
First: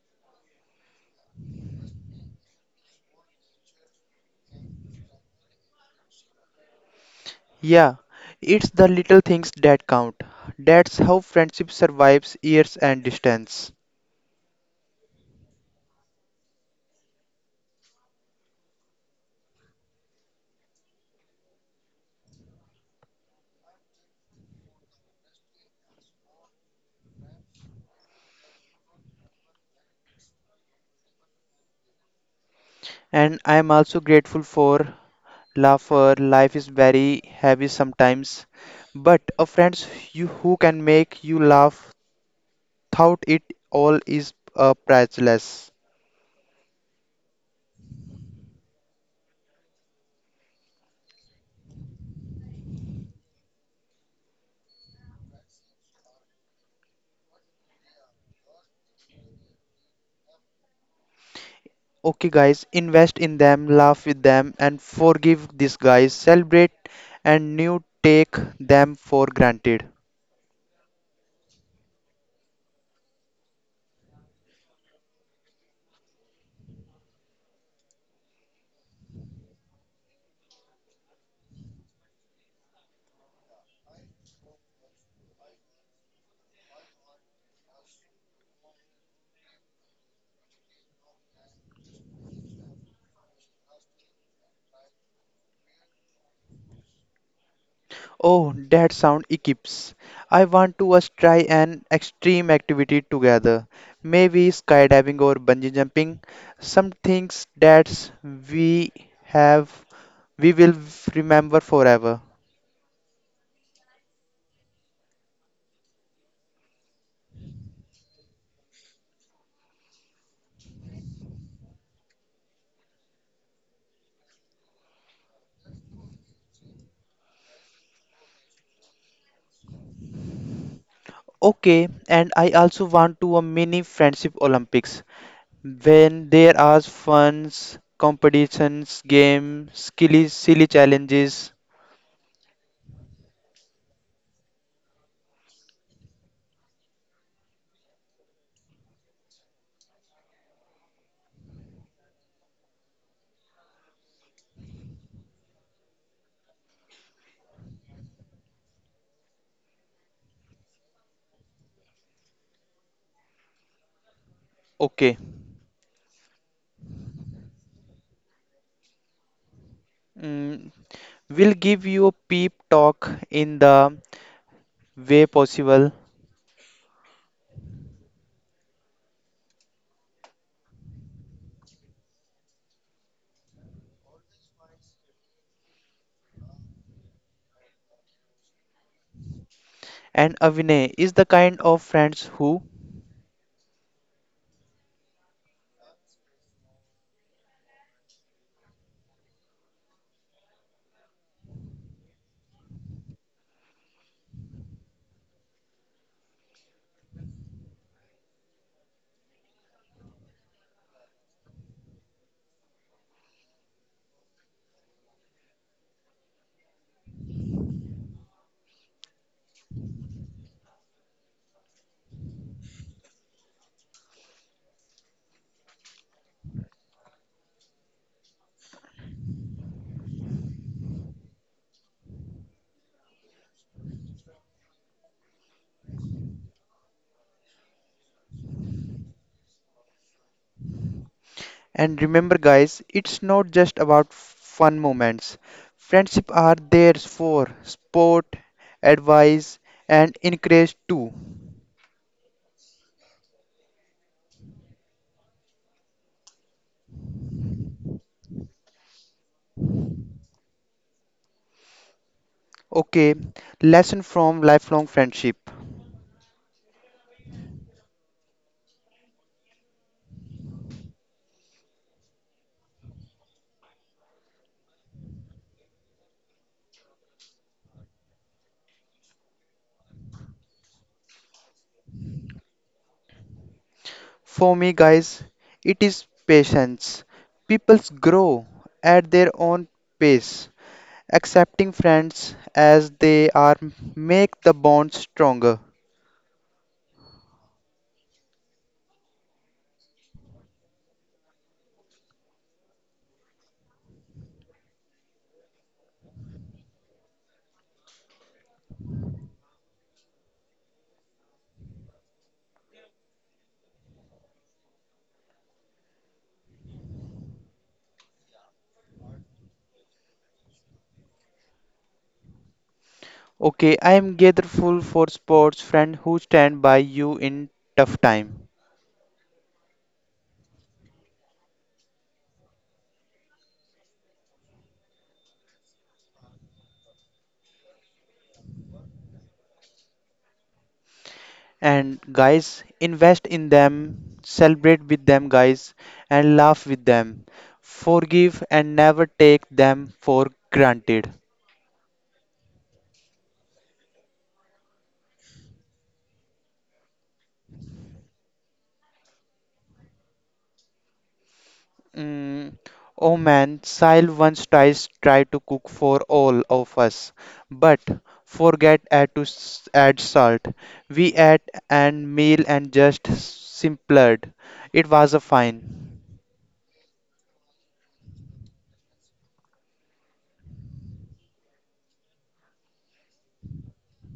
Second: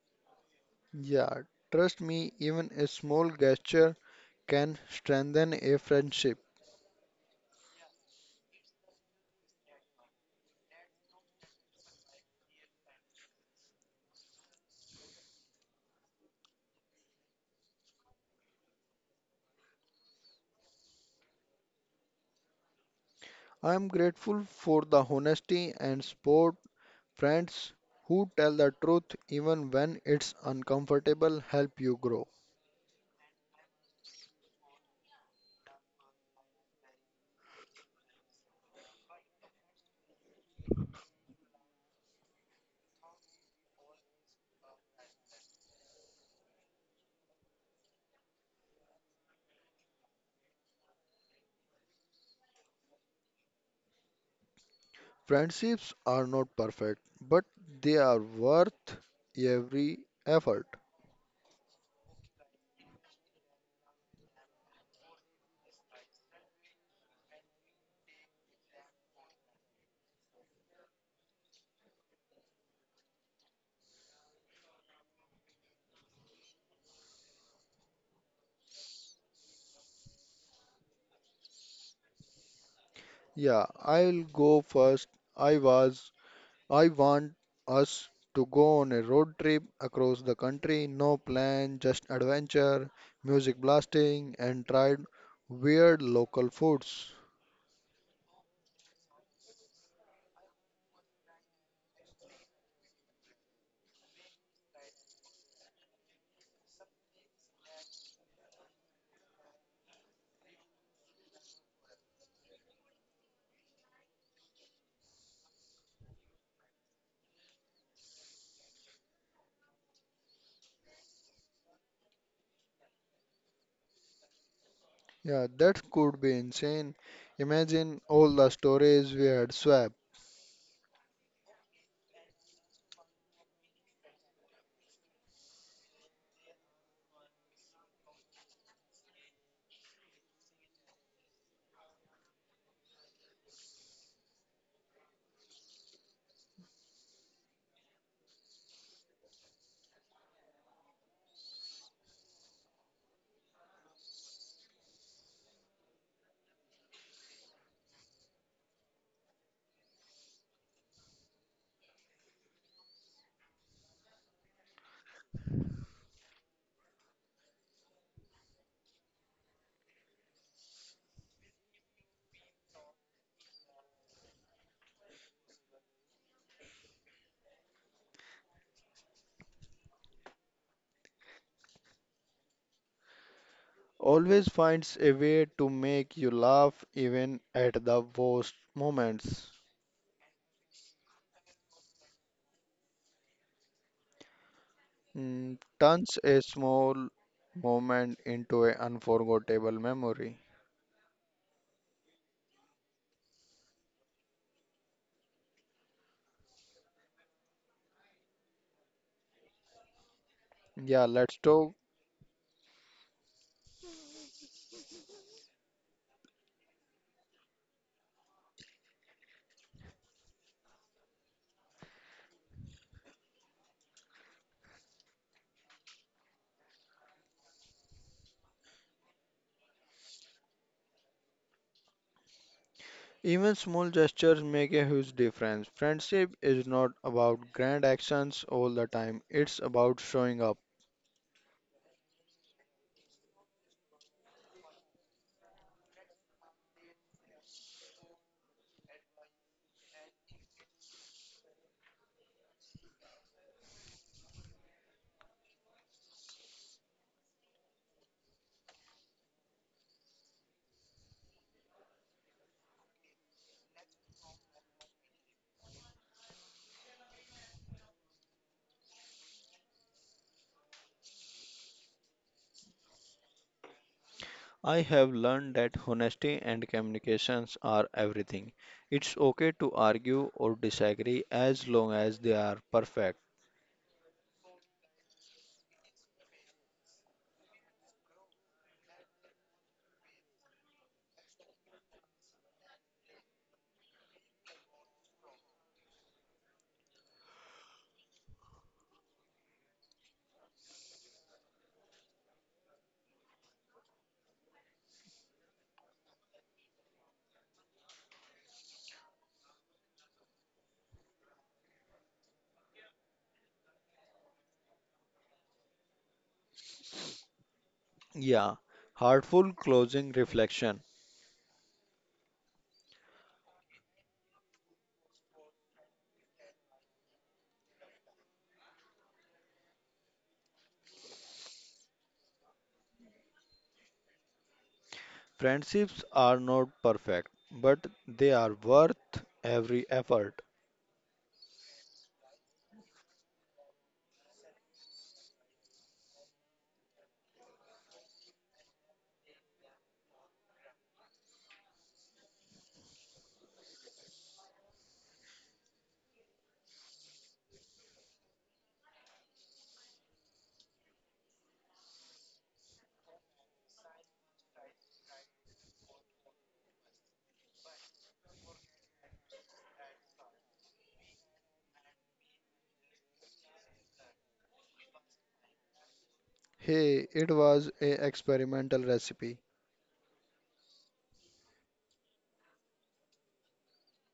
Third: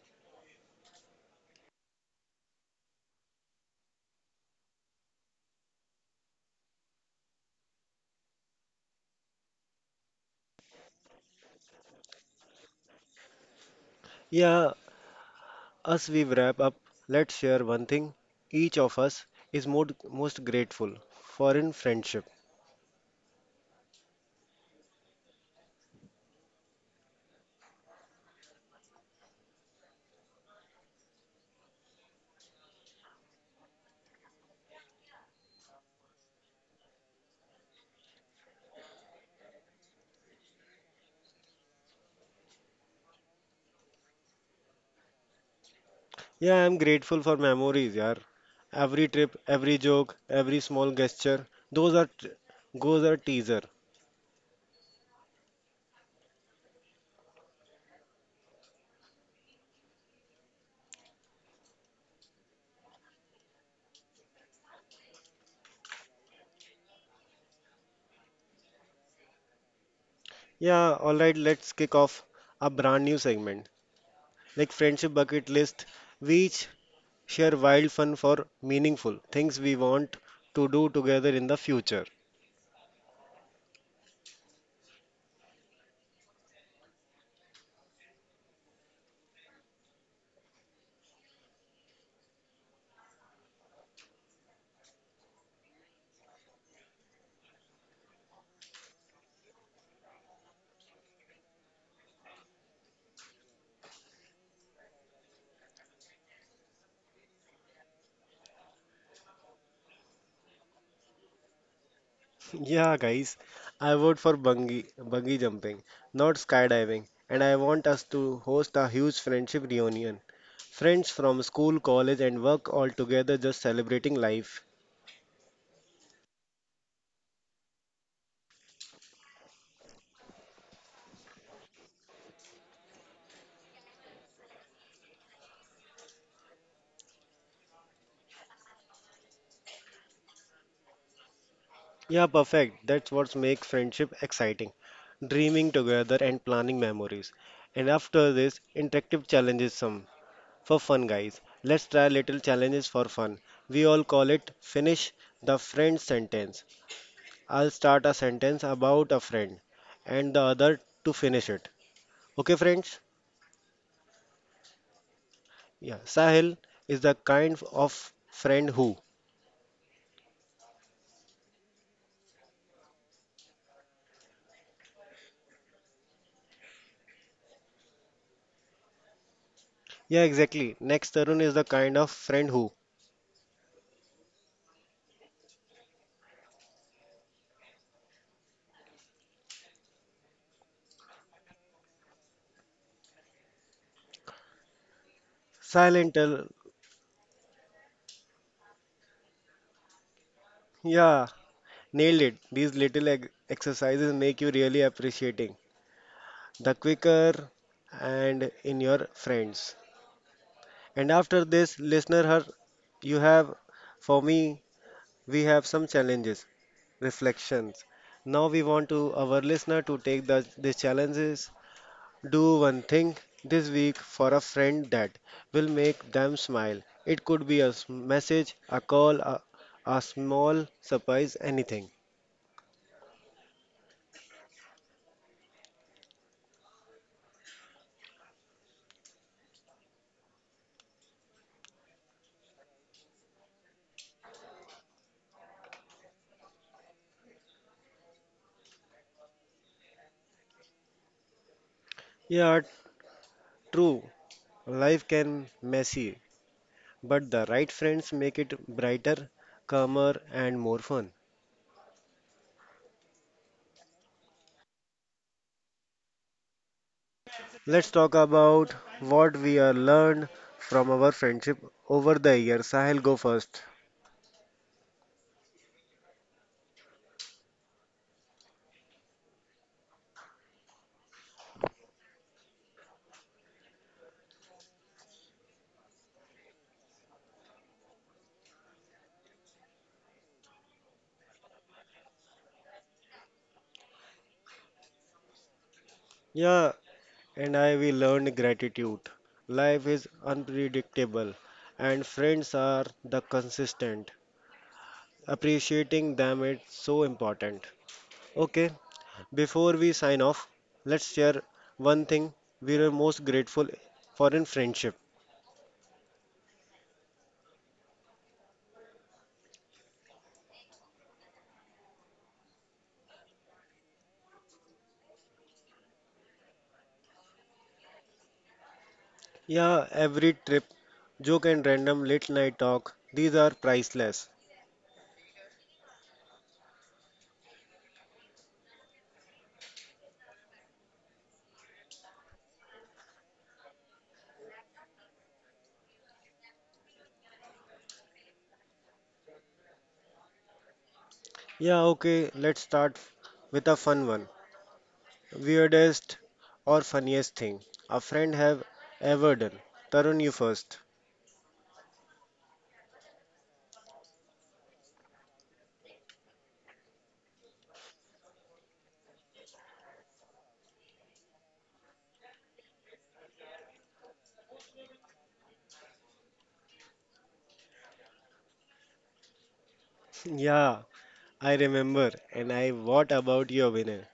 Yeah, trust me, even a small gesture can strengthen a friendship.
Yeah, it's the little things that count. That's how friendship survives years and distance.
Yeah, as we wrap up, let's share one thing each of us is most grateful for in friendship.
I am grateful for the honesty and support friends who tell the truth even when it's uncomfortable help you grow.
And I'm also grateful for laughter. Life is very heavy sometimes, but a friends you who can make you laugh thought it all is priceless.
Yeah, I'm grateful for memories, yaar. Every trip, every joke, every small gesture, those are those are teaser.
Friendships are not perfect, but they are worth every effort.
Okay, guys, invest in them, laugh with them, and forgive these guys. Celebrate and new take them for granted.
Yeah, all right, let's kick off a brand new segment, like friendship bucket list. We each share wild fun for meaningful things we want to do together in the future.
Yeah, I'll go first. I was I want us to go on a road trip across the country, no plan, just adventure, music blasting and tried weird local foods.
Oh, that sound equips. I want to us try an extreme activity together. Maybe skydiving or bungee jumping. Some things that we have we will remember forever.
Yeah, guys, I vote for bungee jumping, not skydiving, and I want us to host a huge friendship reunion. Friends from school, college, and work all together just celebrating life.
Yeah, that could be insane. Imagine all the stories we had swap.
Okay, and I also want to a mini friendship Olympics when there are funs, competitions, games, silly, silly challenges.
Yeah, perfect. That's what makes friendship exciting. Dreaming together and planning memories. And after this, interactive challenges some for fun, guys. Let's try little challenges for fun. We all call it finish the friend sentence. I'll start a sentence about a friend and the other to finish it. Okay, friends?
Okay.
Yeah, Sahil is the kind of friend who.
Mm, we'll give you a peep talk in the way possible.
Yeah, exactly. Next, Tarun is the kind of friend who.
Always finds a way to make you laugh even at the worst moments.
And Avinay is the kind of friends who,
Silent.
Turns a small moment into an unforgettable memory.
Yeah. Nailed it. These little exercises make you really appreciating the quicker and in your friends.
Yeah,
And
let's
after
talk.
this, listener, her, you have for me, we have some challenges, reflections. Now we want to our listener to take the these challenges. Do one thing this week for a friend that will make them smile. It could be a message, a call, a small surprise, anything.
Even small gestures make a huge difference. Friendship is not about grand actions all the time. It's about showing up.
and remember guys, it's not just about fun moments. Friendship are there for sport, advice, and encourage too.
Yeah, true. Life can messy, but the right friends make it brighter, calmer and more fun.
Okay, lesson from lifelong friendship.
Let's talk about what we have learned from our friendship over the years. Sahil, go first.
I have learned that honesty and communications are everything. It's okay to argue or disagree as long as they are perfect.
For me, guys, it is patience. Peoples grow at their own pace. Accepting friends as they are make the bond stronger.
Yeah, and I we learned gratitude. Life is unpredictable and friends are the consistent. Appreciating them is so important. Okay, before we sign off, let's share one thing we are most grateful for in friendship.
Yeah, heartful closing reflection.
Okay, I am grateful for sports friends who stand by you in tough time.
Yeah, every trip, joke and random late night talk, these are priceless.
Friendships are not perfect, but they are worth every effort.
And guys, invest in them, celebrate with them, guys, and laugh with them. Forgive and never take them for granted.
Yeah, okay, let's start with a fun one. Weirdest or funniest thing a friend have ever done. Tarun, you first.
Mm, oh man, Sile once tries tried to cook for all of us, but forget add salt. We ate and meal and just simpered. It was a fine.
Hey, it was a experimental recipe.
Yeah, I remember. And I, what about your winner?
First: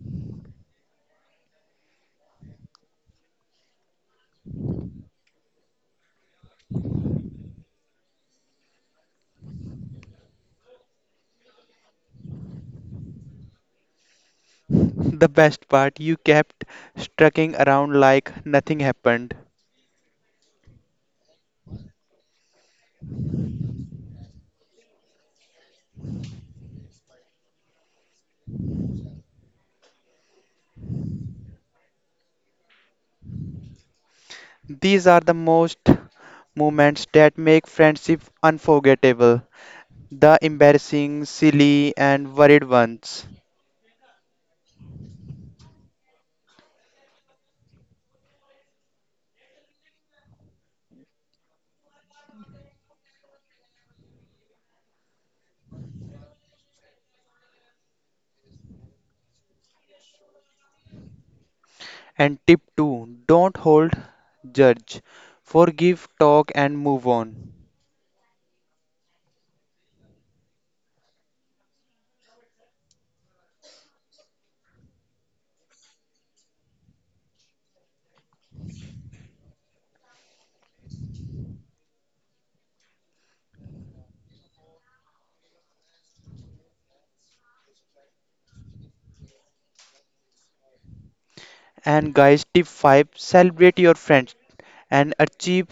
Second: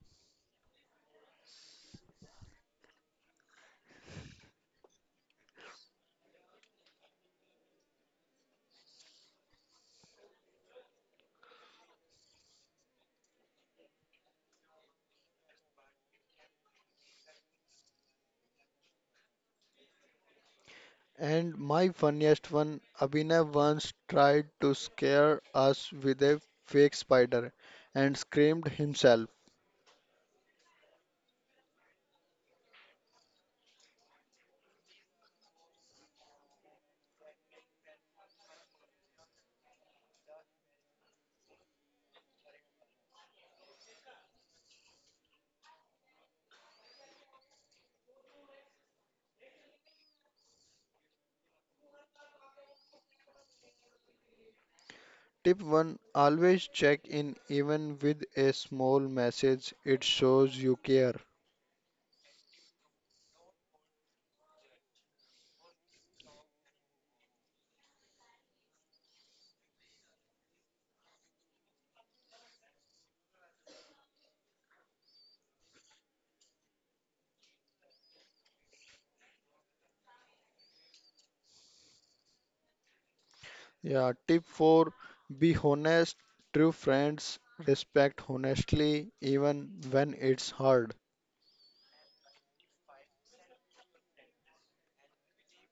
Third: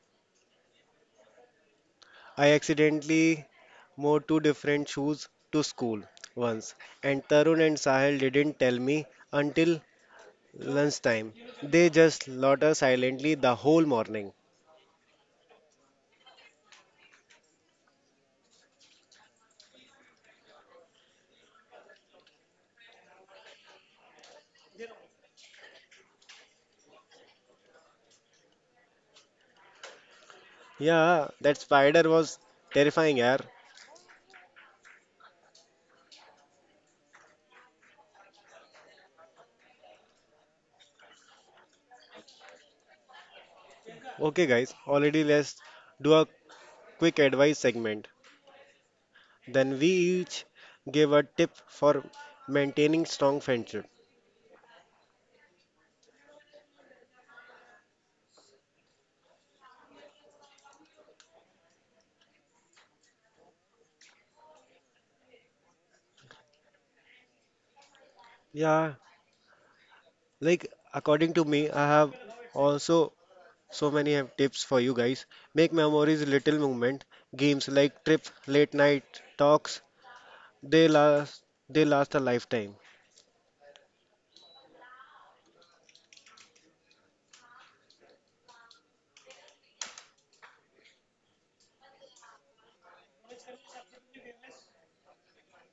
I accidentally wore two different shoes to school once, and Tarun and Sahil didn't tell me until lunchtime. They just loiter silently the whole morning.
The best part, you kept strucking around like nothing happened.
And my funniest one, Abhinav once tried to scare us with a fake spider and screamed himself.
Yeah, that spider was terrifying, yeah.
These are the most moments that make friendship unforgettable. The embarrassing, silly, and worried ones.
Okay, guys, already let's do a quick advice segment. Then we each give a tip for maintaining strong friendship.
Tip 1, always check in, even with a small message, it shows you care.
And tip 2, don't hold judge. Forgive, talk, and move on.
Yeah, like according to me, I have also so many have tips for you guys. Make memories, little movement, games like trip, late night talks. They last, they last a lifetime.
Yeah, tip 4, be honest, true friends respect honestly, even when it's hard.
And guys, tip 5, celebrate your friends and achieve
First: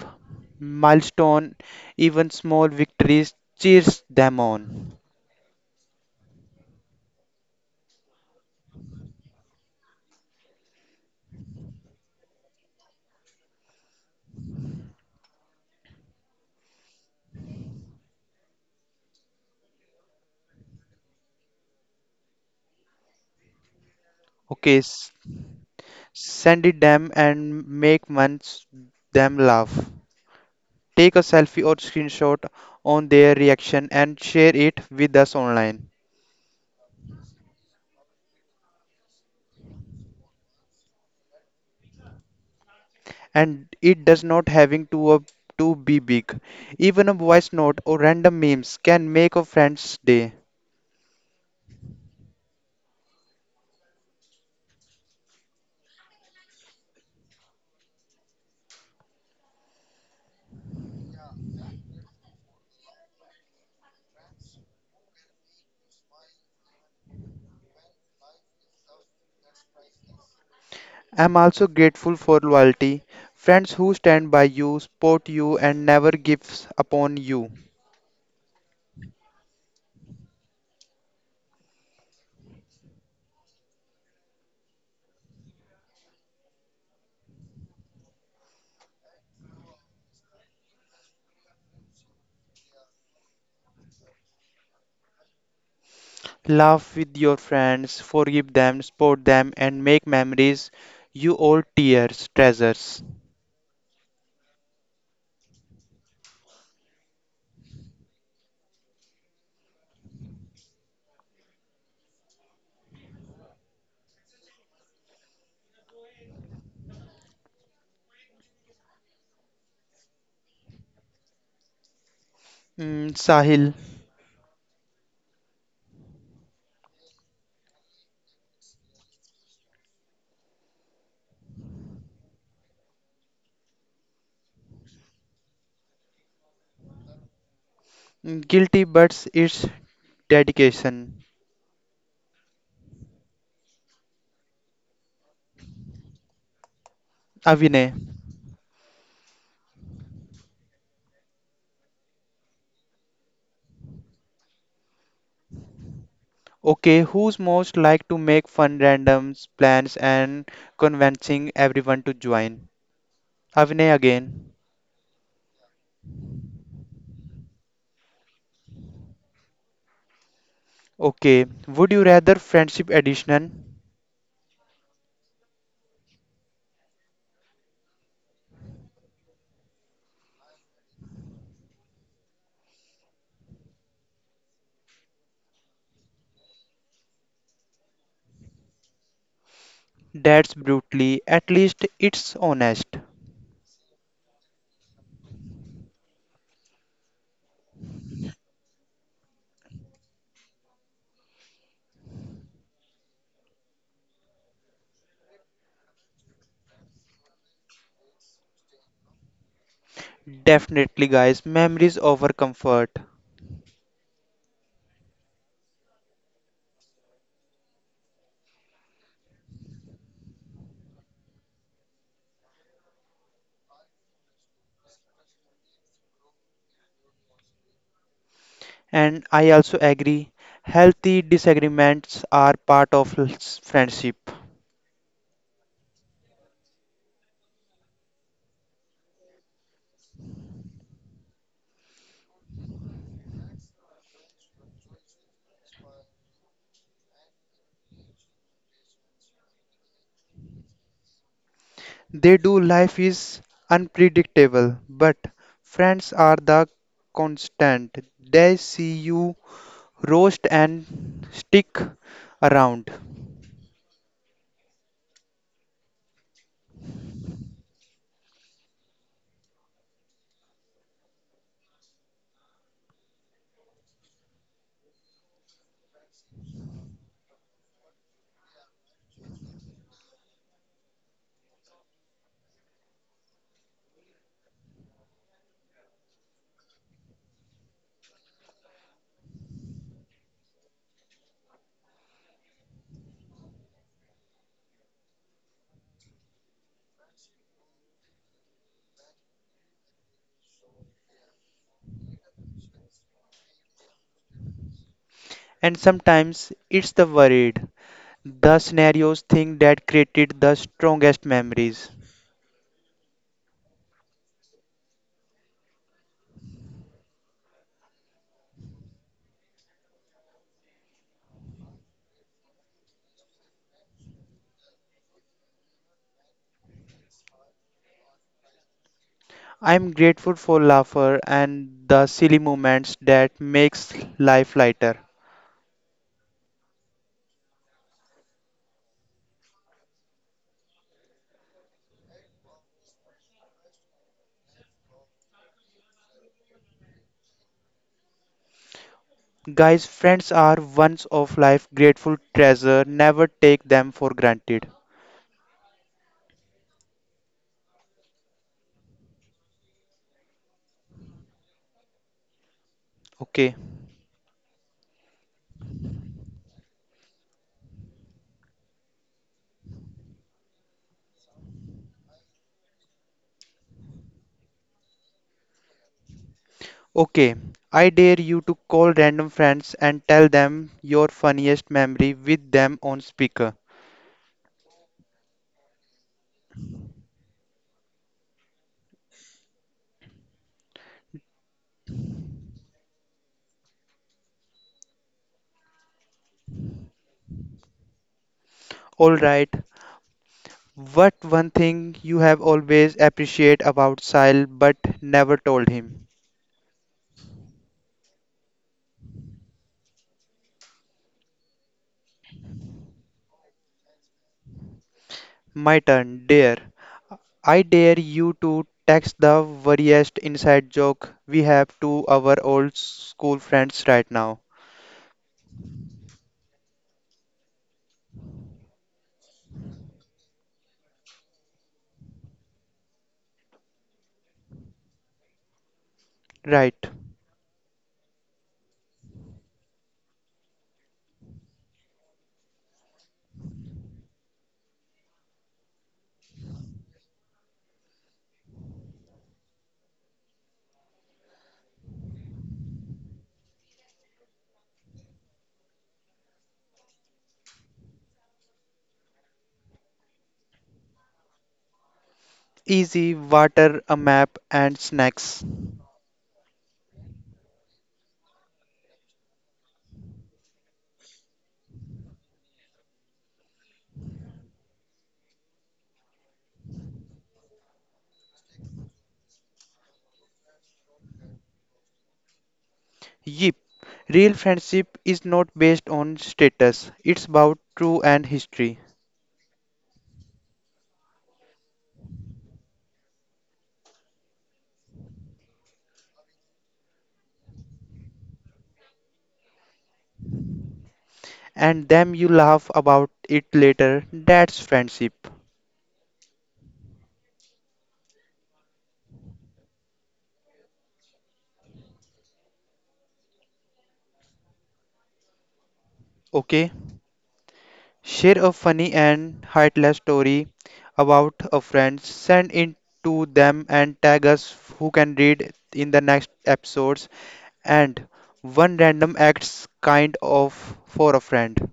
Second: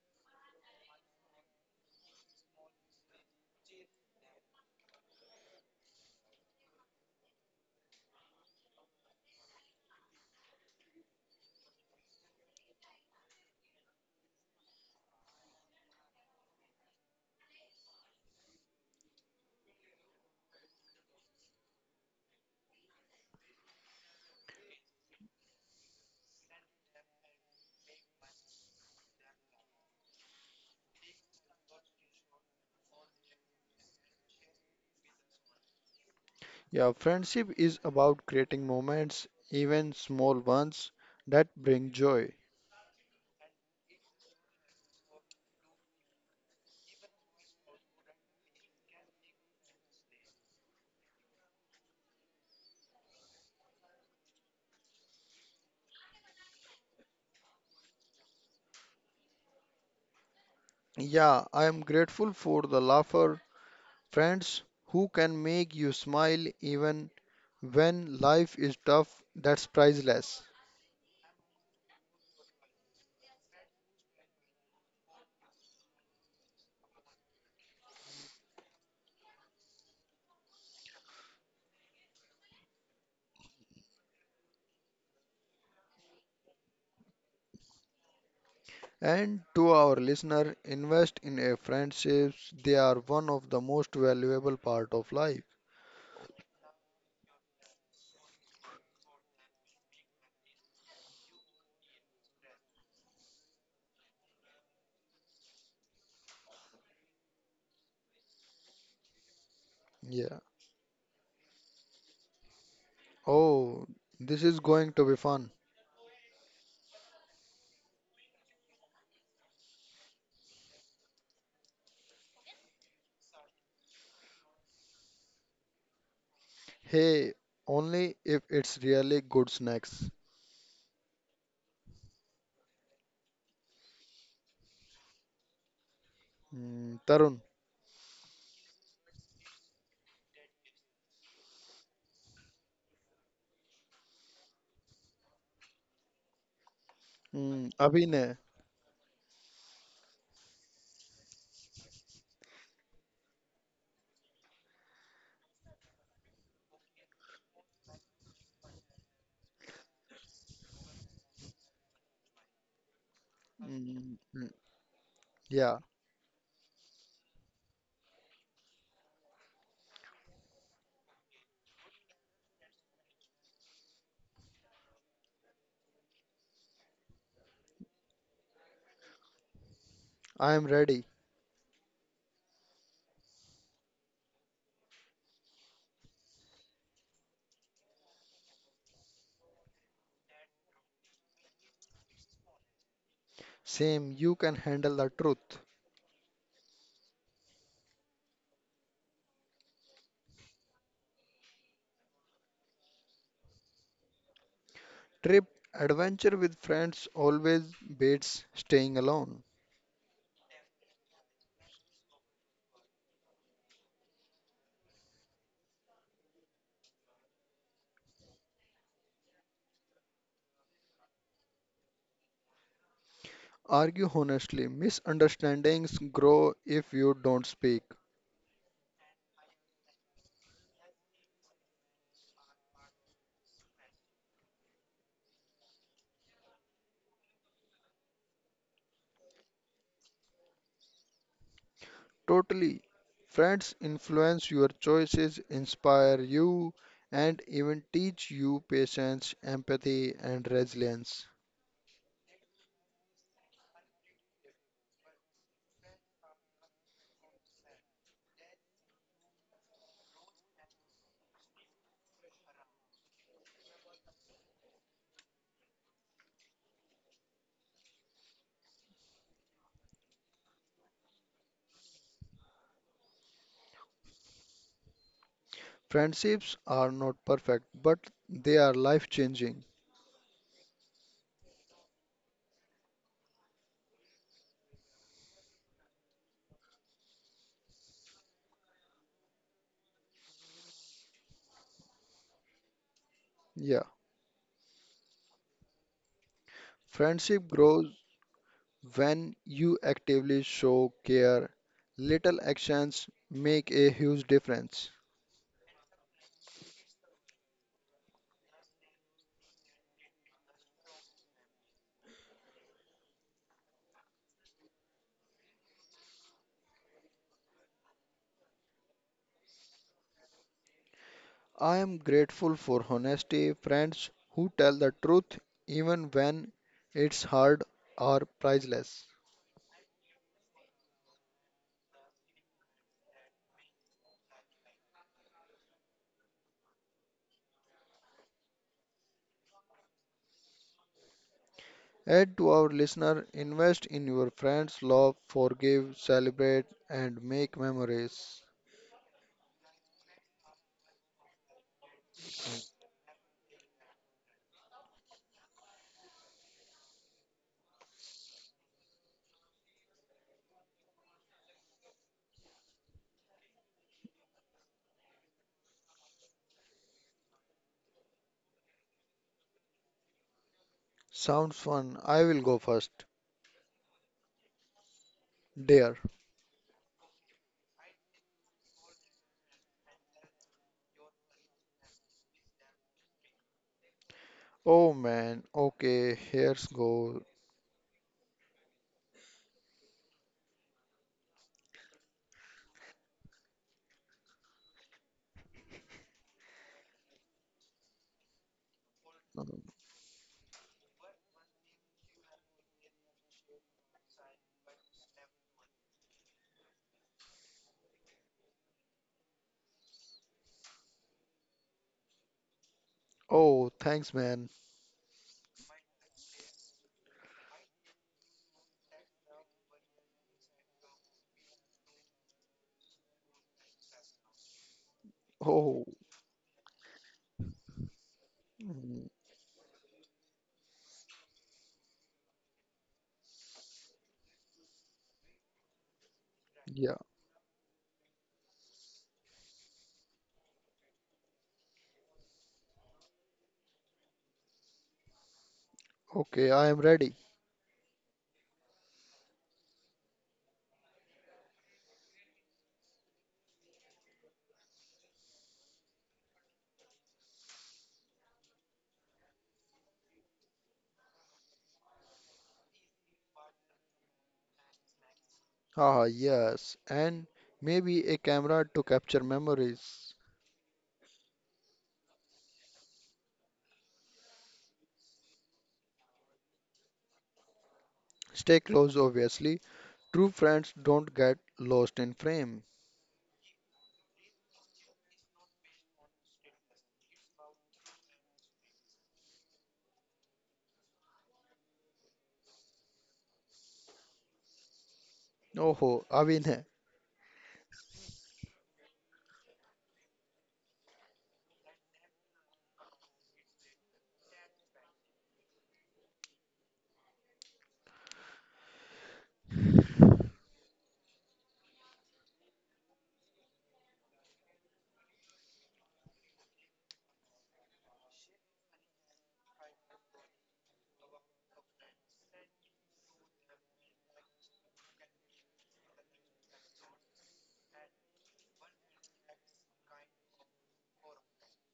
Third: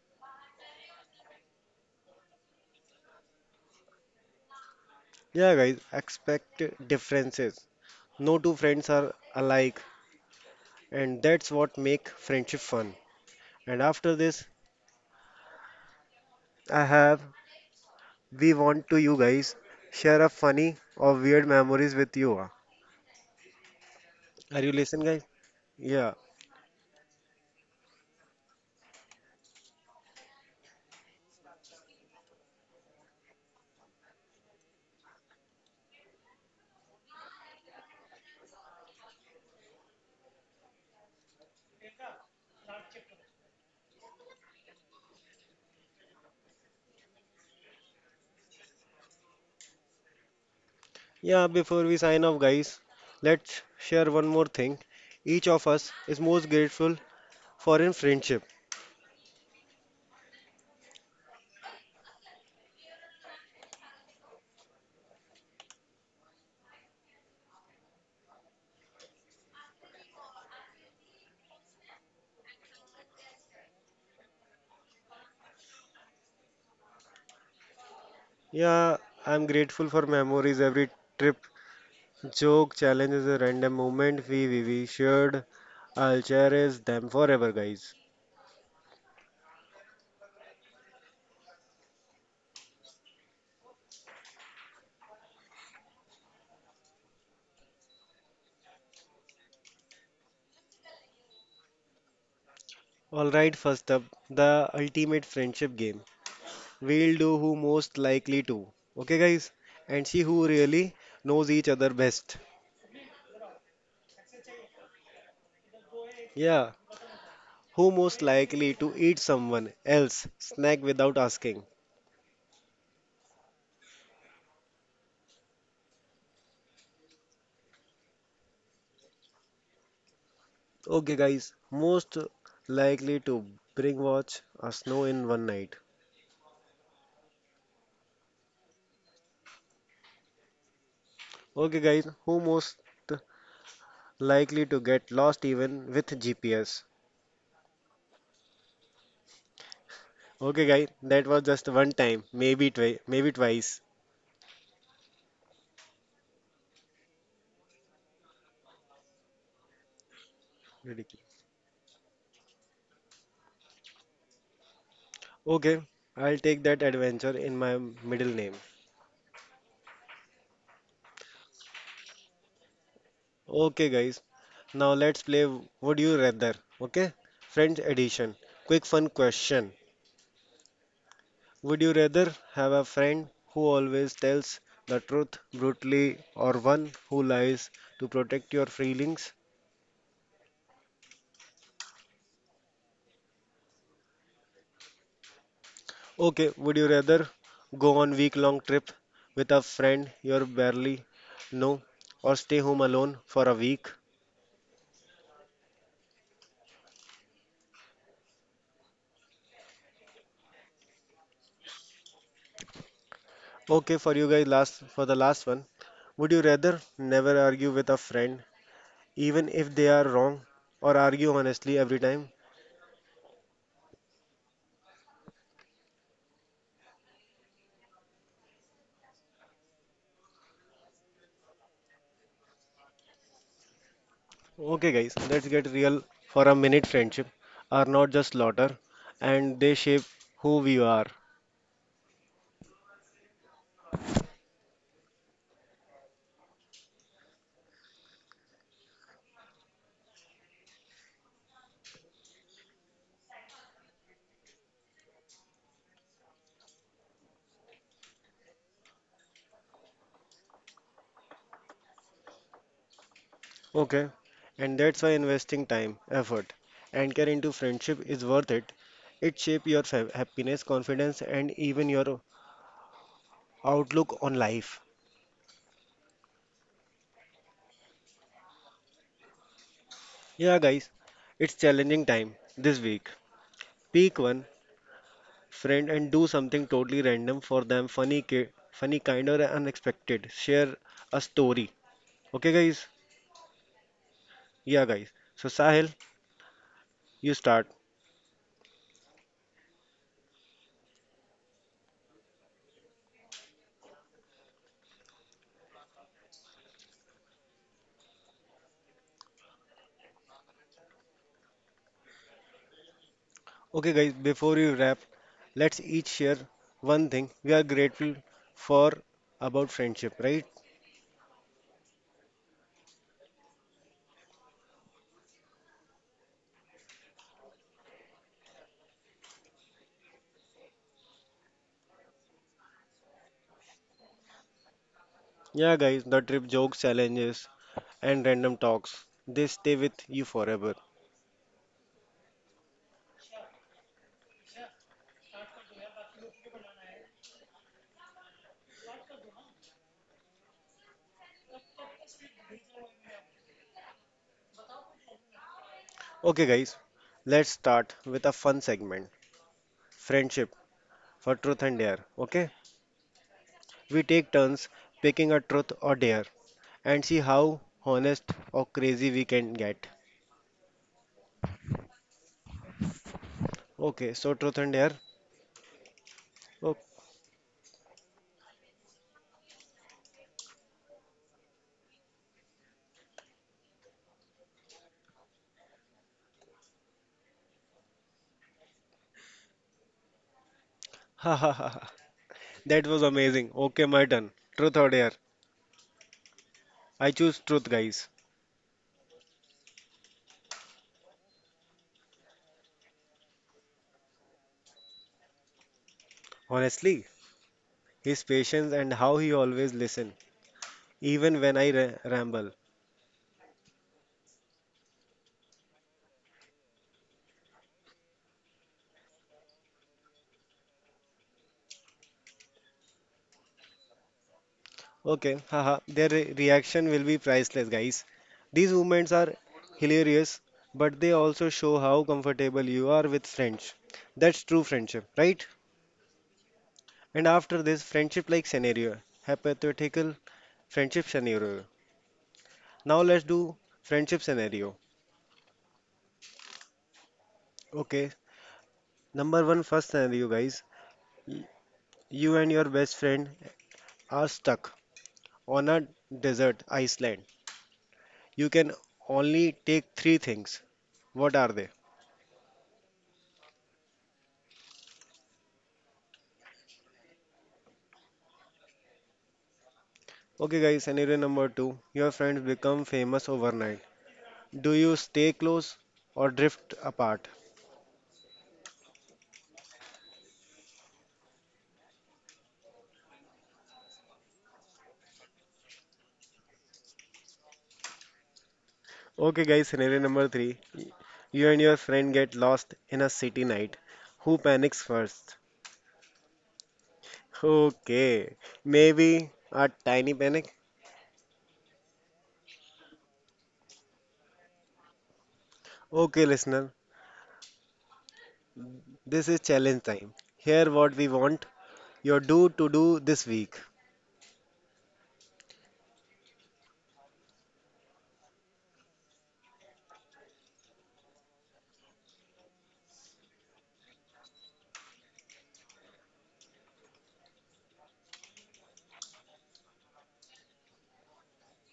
milestone, even small victories, cheers them on.
Yeah, guys, expect differences. No two friends are alike, and that's what make friendship fun. And after this, I have we want to you guys share a funny or weird memories with you. Ah. Are you
Okay,
listening, guys? Yeah,
send it them and make once them laugh. Take a selfie or screenshot on their reaction and share it with us online.
Yeah, friendship is about creating moments, even small ones, that bring joy.
And it does not having to be big. Even a voice note or random memes can make a friend's day.
yeah. Before we sign off, guys, let's share one more thing. Each of us is most grateful for in friendship.
Yeah, I am grateful for the laugher, friends who can make you smile even when life is tough, that's priceless.
I'm also grateful for loyalty, friends who stand by you, support you, and never gives upon you.
Yeah, I'm grateful for memories every trip. Joke, challenges, a random moment we shared. I'll cherish them forever, guys.
And to our listener, invest in a friendships. They are one of the most valuable part of life.
Laugh with your friends, forgive them, support them, and make memories you all tears treasures.
Alright, first up, the ultimate friendship game. We'll do who most likely to. Okay, guys? And see
Yeah.
who really knows each other best.
Oh, this is going to be fun.
Yeah, who most likely to eat someone else snack without asking.
Mm, Sahil,
Hey, only if it's really good snacks.
Okay, guys, most likely to bring watch a snow in one night.
Mm, Tarun,
mm, guilty but it's dedication.
Okay, guys, who most likely to get lost even with GPS.
mm,
Avinay,
Abhinay,
Okay, guys, that was just one time, maybe twice.
okay, who's most like to make fun randoms plans and
Ridiculous.
convincing everyone to join? Avinay
mm,
again.
mm, yeah,
Okay, I'll take that adventure in my middle name.
Okay, would you rather friendship edition?
Okay, guys. Now let's play Would You Rather. Okay? Friends edition. Quick fun question.
I am ready.
Would you rather have a friend who always tells the truth brutally or one who lies to protect your feelings?
That's brutally, at least it's honest.
Same, you can handle the truth.
Okay, would you rather go on week long trip with a friend you barely know or stay home alone for a week?
Trip, adventure with friends always beats staying alone.
Definitely, guys, memories over comfort.
Okay, for you guys last for the last one. Would you rather never argue with a friend even if they are wrong or argue honestly every time.
Argue honestly. Misunderstandings grow if you don't speak.
And I also agree, healthy disagreements are part of friendship.
Okay, guys, let's get real for a minute. Friendship are not just slaughter and they shape who we are.
Totally. Friends influence your choices, inspire you, and even teach you patience, empathy, and resilience.
They do. Life is unpredictable, but friends are the constant. They see you roast and stick around.
Okay, and that's why investing time, effort, and care into friendship is worth it. It shapes your happiness, confidence, and even your outlook on life.
Friendships are not perfect, but they are life changing.
Yeah, guys, it's challenging time this week. Peak one friend and do something totally random for them, funny, kind or unexpected. Share a story. Okay, guys?
Yeah.
Yeah, guys. So, Sahil, you
Friendship
start.
grows when you actively show care. Little actions make a huge difference.
And sometimes it's the worried, the scenarios thing that created the strongest memories.
Okay, guys, before you wrap, let's each share one thing we are grateful for about friendship, right?
I am grateful for honesty, friends who tell the truth even when it's hard are priceless.
I'm grateful for laughter and the silly moments that makes life lighter.
Yeah, guys, the trip jokes, challenges, and random talks. They stay with you forever.
Add to our listener, invest in your friends, love, forgive, celebrate, and make memories.
Guys, friends are once of life grateful treasure. Never take them for granted.
Okay, guys, let's start with a fun segment friendship for truth and dare. Okay,
Okay.
we take turns picking a truth or dare and see how honest or crazy we can get.
Sounds fun. I will go first.
Okay, so truth and dare.
Dear.
Oh,
Okay, I dare you to call random friends and tell them your funniest memory with them on speaker.
Oh man. Okay, here's go.
ha ha ha. Ha. That was amazing. Okay, my turn. Truth or dare? I choose truth, guys.
Alright,
Um,
what one thing you have always appreciated about Sile but never told him?
Honestly, his patience and how he always listen, even when ramble.
Oh, thanks man.
My turn, dare. I dare you to text the worriest inside joke we have to our old school friends right now.
Okay, haha.
Oh,
Their reaction will be priceless, guys. These
mm,
moments are hilarious, but they also show how comfortable you are with friends. That's true friendship, right?
Right.
yeah.
And after this friendship like scenario, hypothetical friendship scenario. Now let's do friendship scenario.
Okay, I am ready.
Okay, number one first scenario, guys. Y- You and your best friend are stuck on a desert island. You can only take three things. What are they?
Easy, water, a map, and snacks.
Ah, yes. And maybe a camera to capture memories.
Okay, guys, scenario number two. Your friends become famous overnight. Do you stay close or drift apart?
Stay close, obviously. True friends don't get lost in frame.
Yep, real friendship is not based on status, it's about true and history.
Okay, guys, scenario number three. You and your friend get lost in a city night. Who panics first?
Oh, Avin.
Okay, maybe a tiny panic.
And then you laugh about it later, that's friendship.
Okay, listener, this is challenge time. Here, what we want your do this week.
Okay? Share a funny and heartless story about a friend, send it to them and tag us who can read in the next episodes. And one random acts kind of for a friend.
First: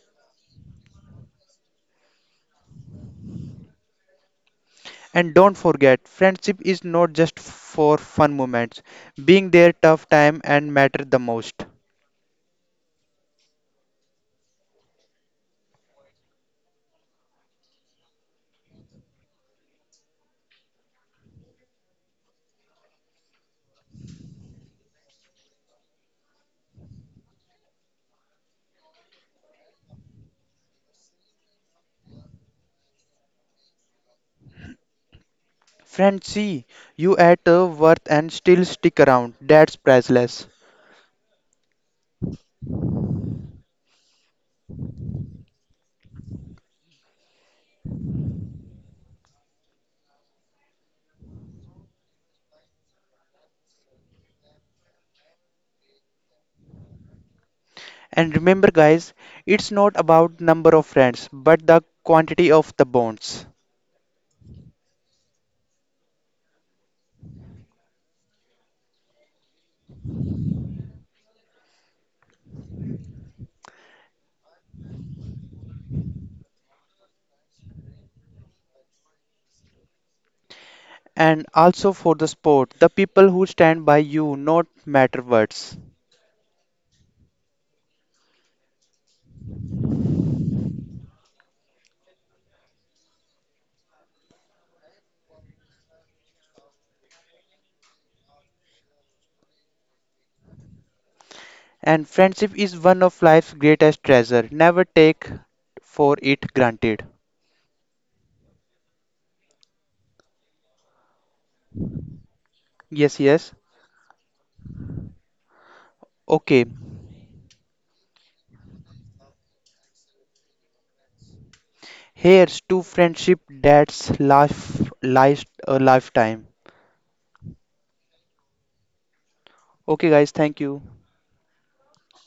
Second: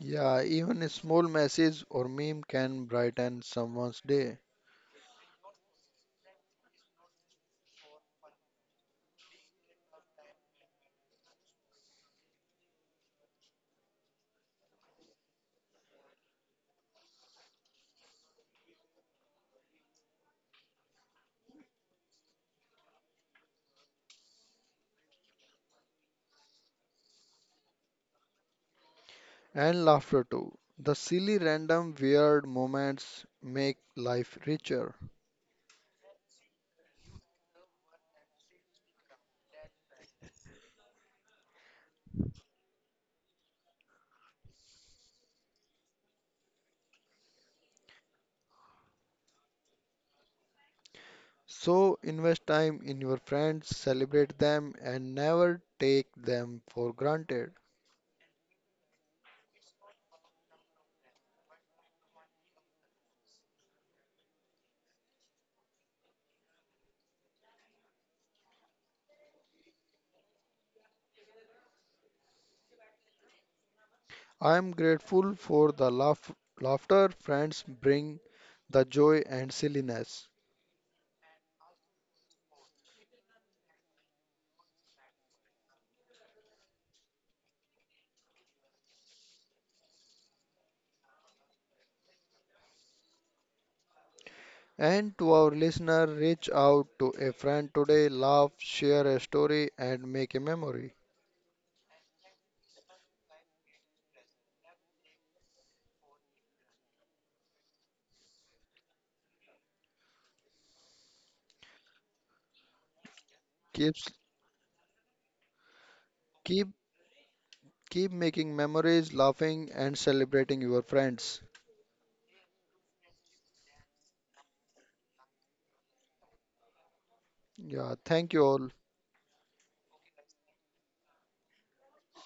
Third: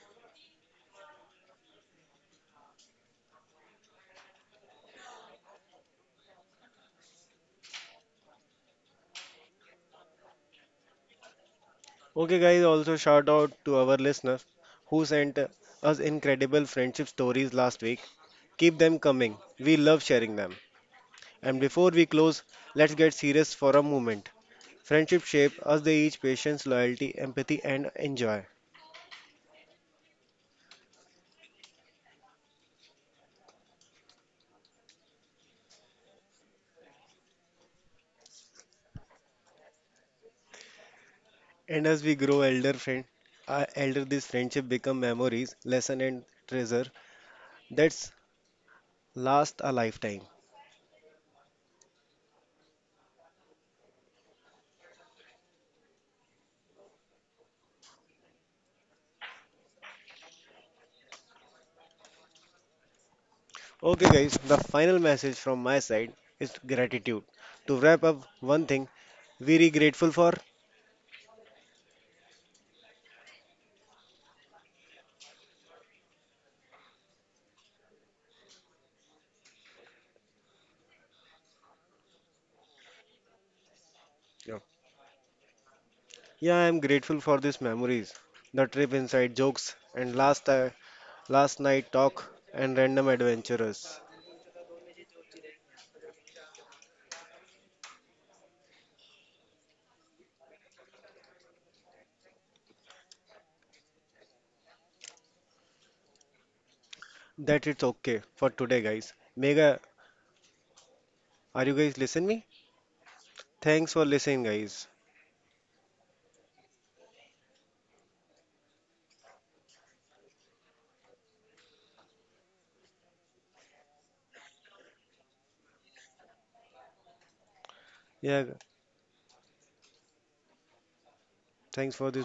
Yeah, even a small message or meme can brighten someone's day.
And don't forget, friendship is not just for fun moments. Being there tough time and matter the most.
Okay, guys, also shout out to our listeners who sent us incredible friendship stories last week. Keep them coming, we love sharing them. And before we close, let's get serious for a moment. Friendship shape us, they each patience, loyalty, empathy, and enjoy.
And laughter too. The silly, random, weird moments make life richer.
Friends see you at a worth and still stick around. That's priceless.
And as we grow elder friend, elder this friendship become memories, lesson and treasure that's last a lifetime.
So invest time in your friends, celebrate them, and never take them for granted.
And remember guys, it's not about number of friends, but the quantity of the bonds.
Okay guys, the final message from my side is gratitude. To wrap up one thing, very grateful for.
I am grateful for the laughter friends bring, the joy and silliness.
And also for the sport, the people who stand by you,
Yeah.
not matter words.
Yeah, I am grateful for these memories, the trip inside jokes and last night talk and random adventurers.
And to our listener, reach out to a friend today, laugh, share a story, and make a memory.
And friendship is one of life's greatest treasure. Never take for it granted.
That it's okay for today guys. Mega, are you guys listening me?
Yes, yes.
Thanks for
Keeps.
listening guys.
Okay.
Keep keep making memories, laughing and celebrating your friends.
Here's to friendship that's life, life a lifetime.
Yeah, thank you
Yeah,
all.
Okay, guys, thank you.
thanks for this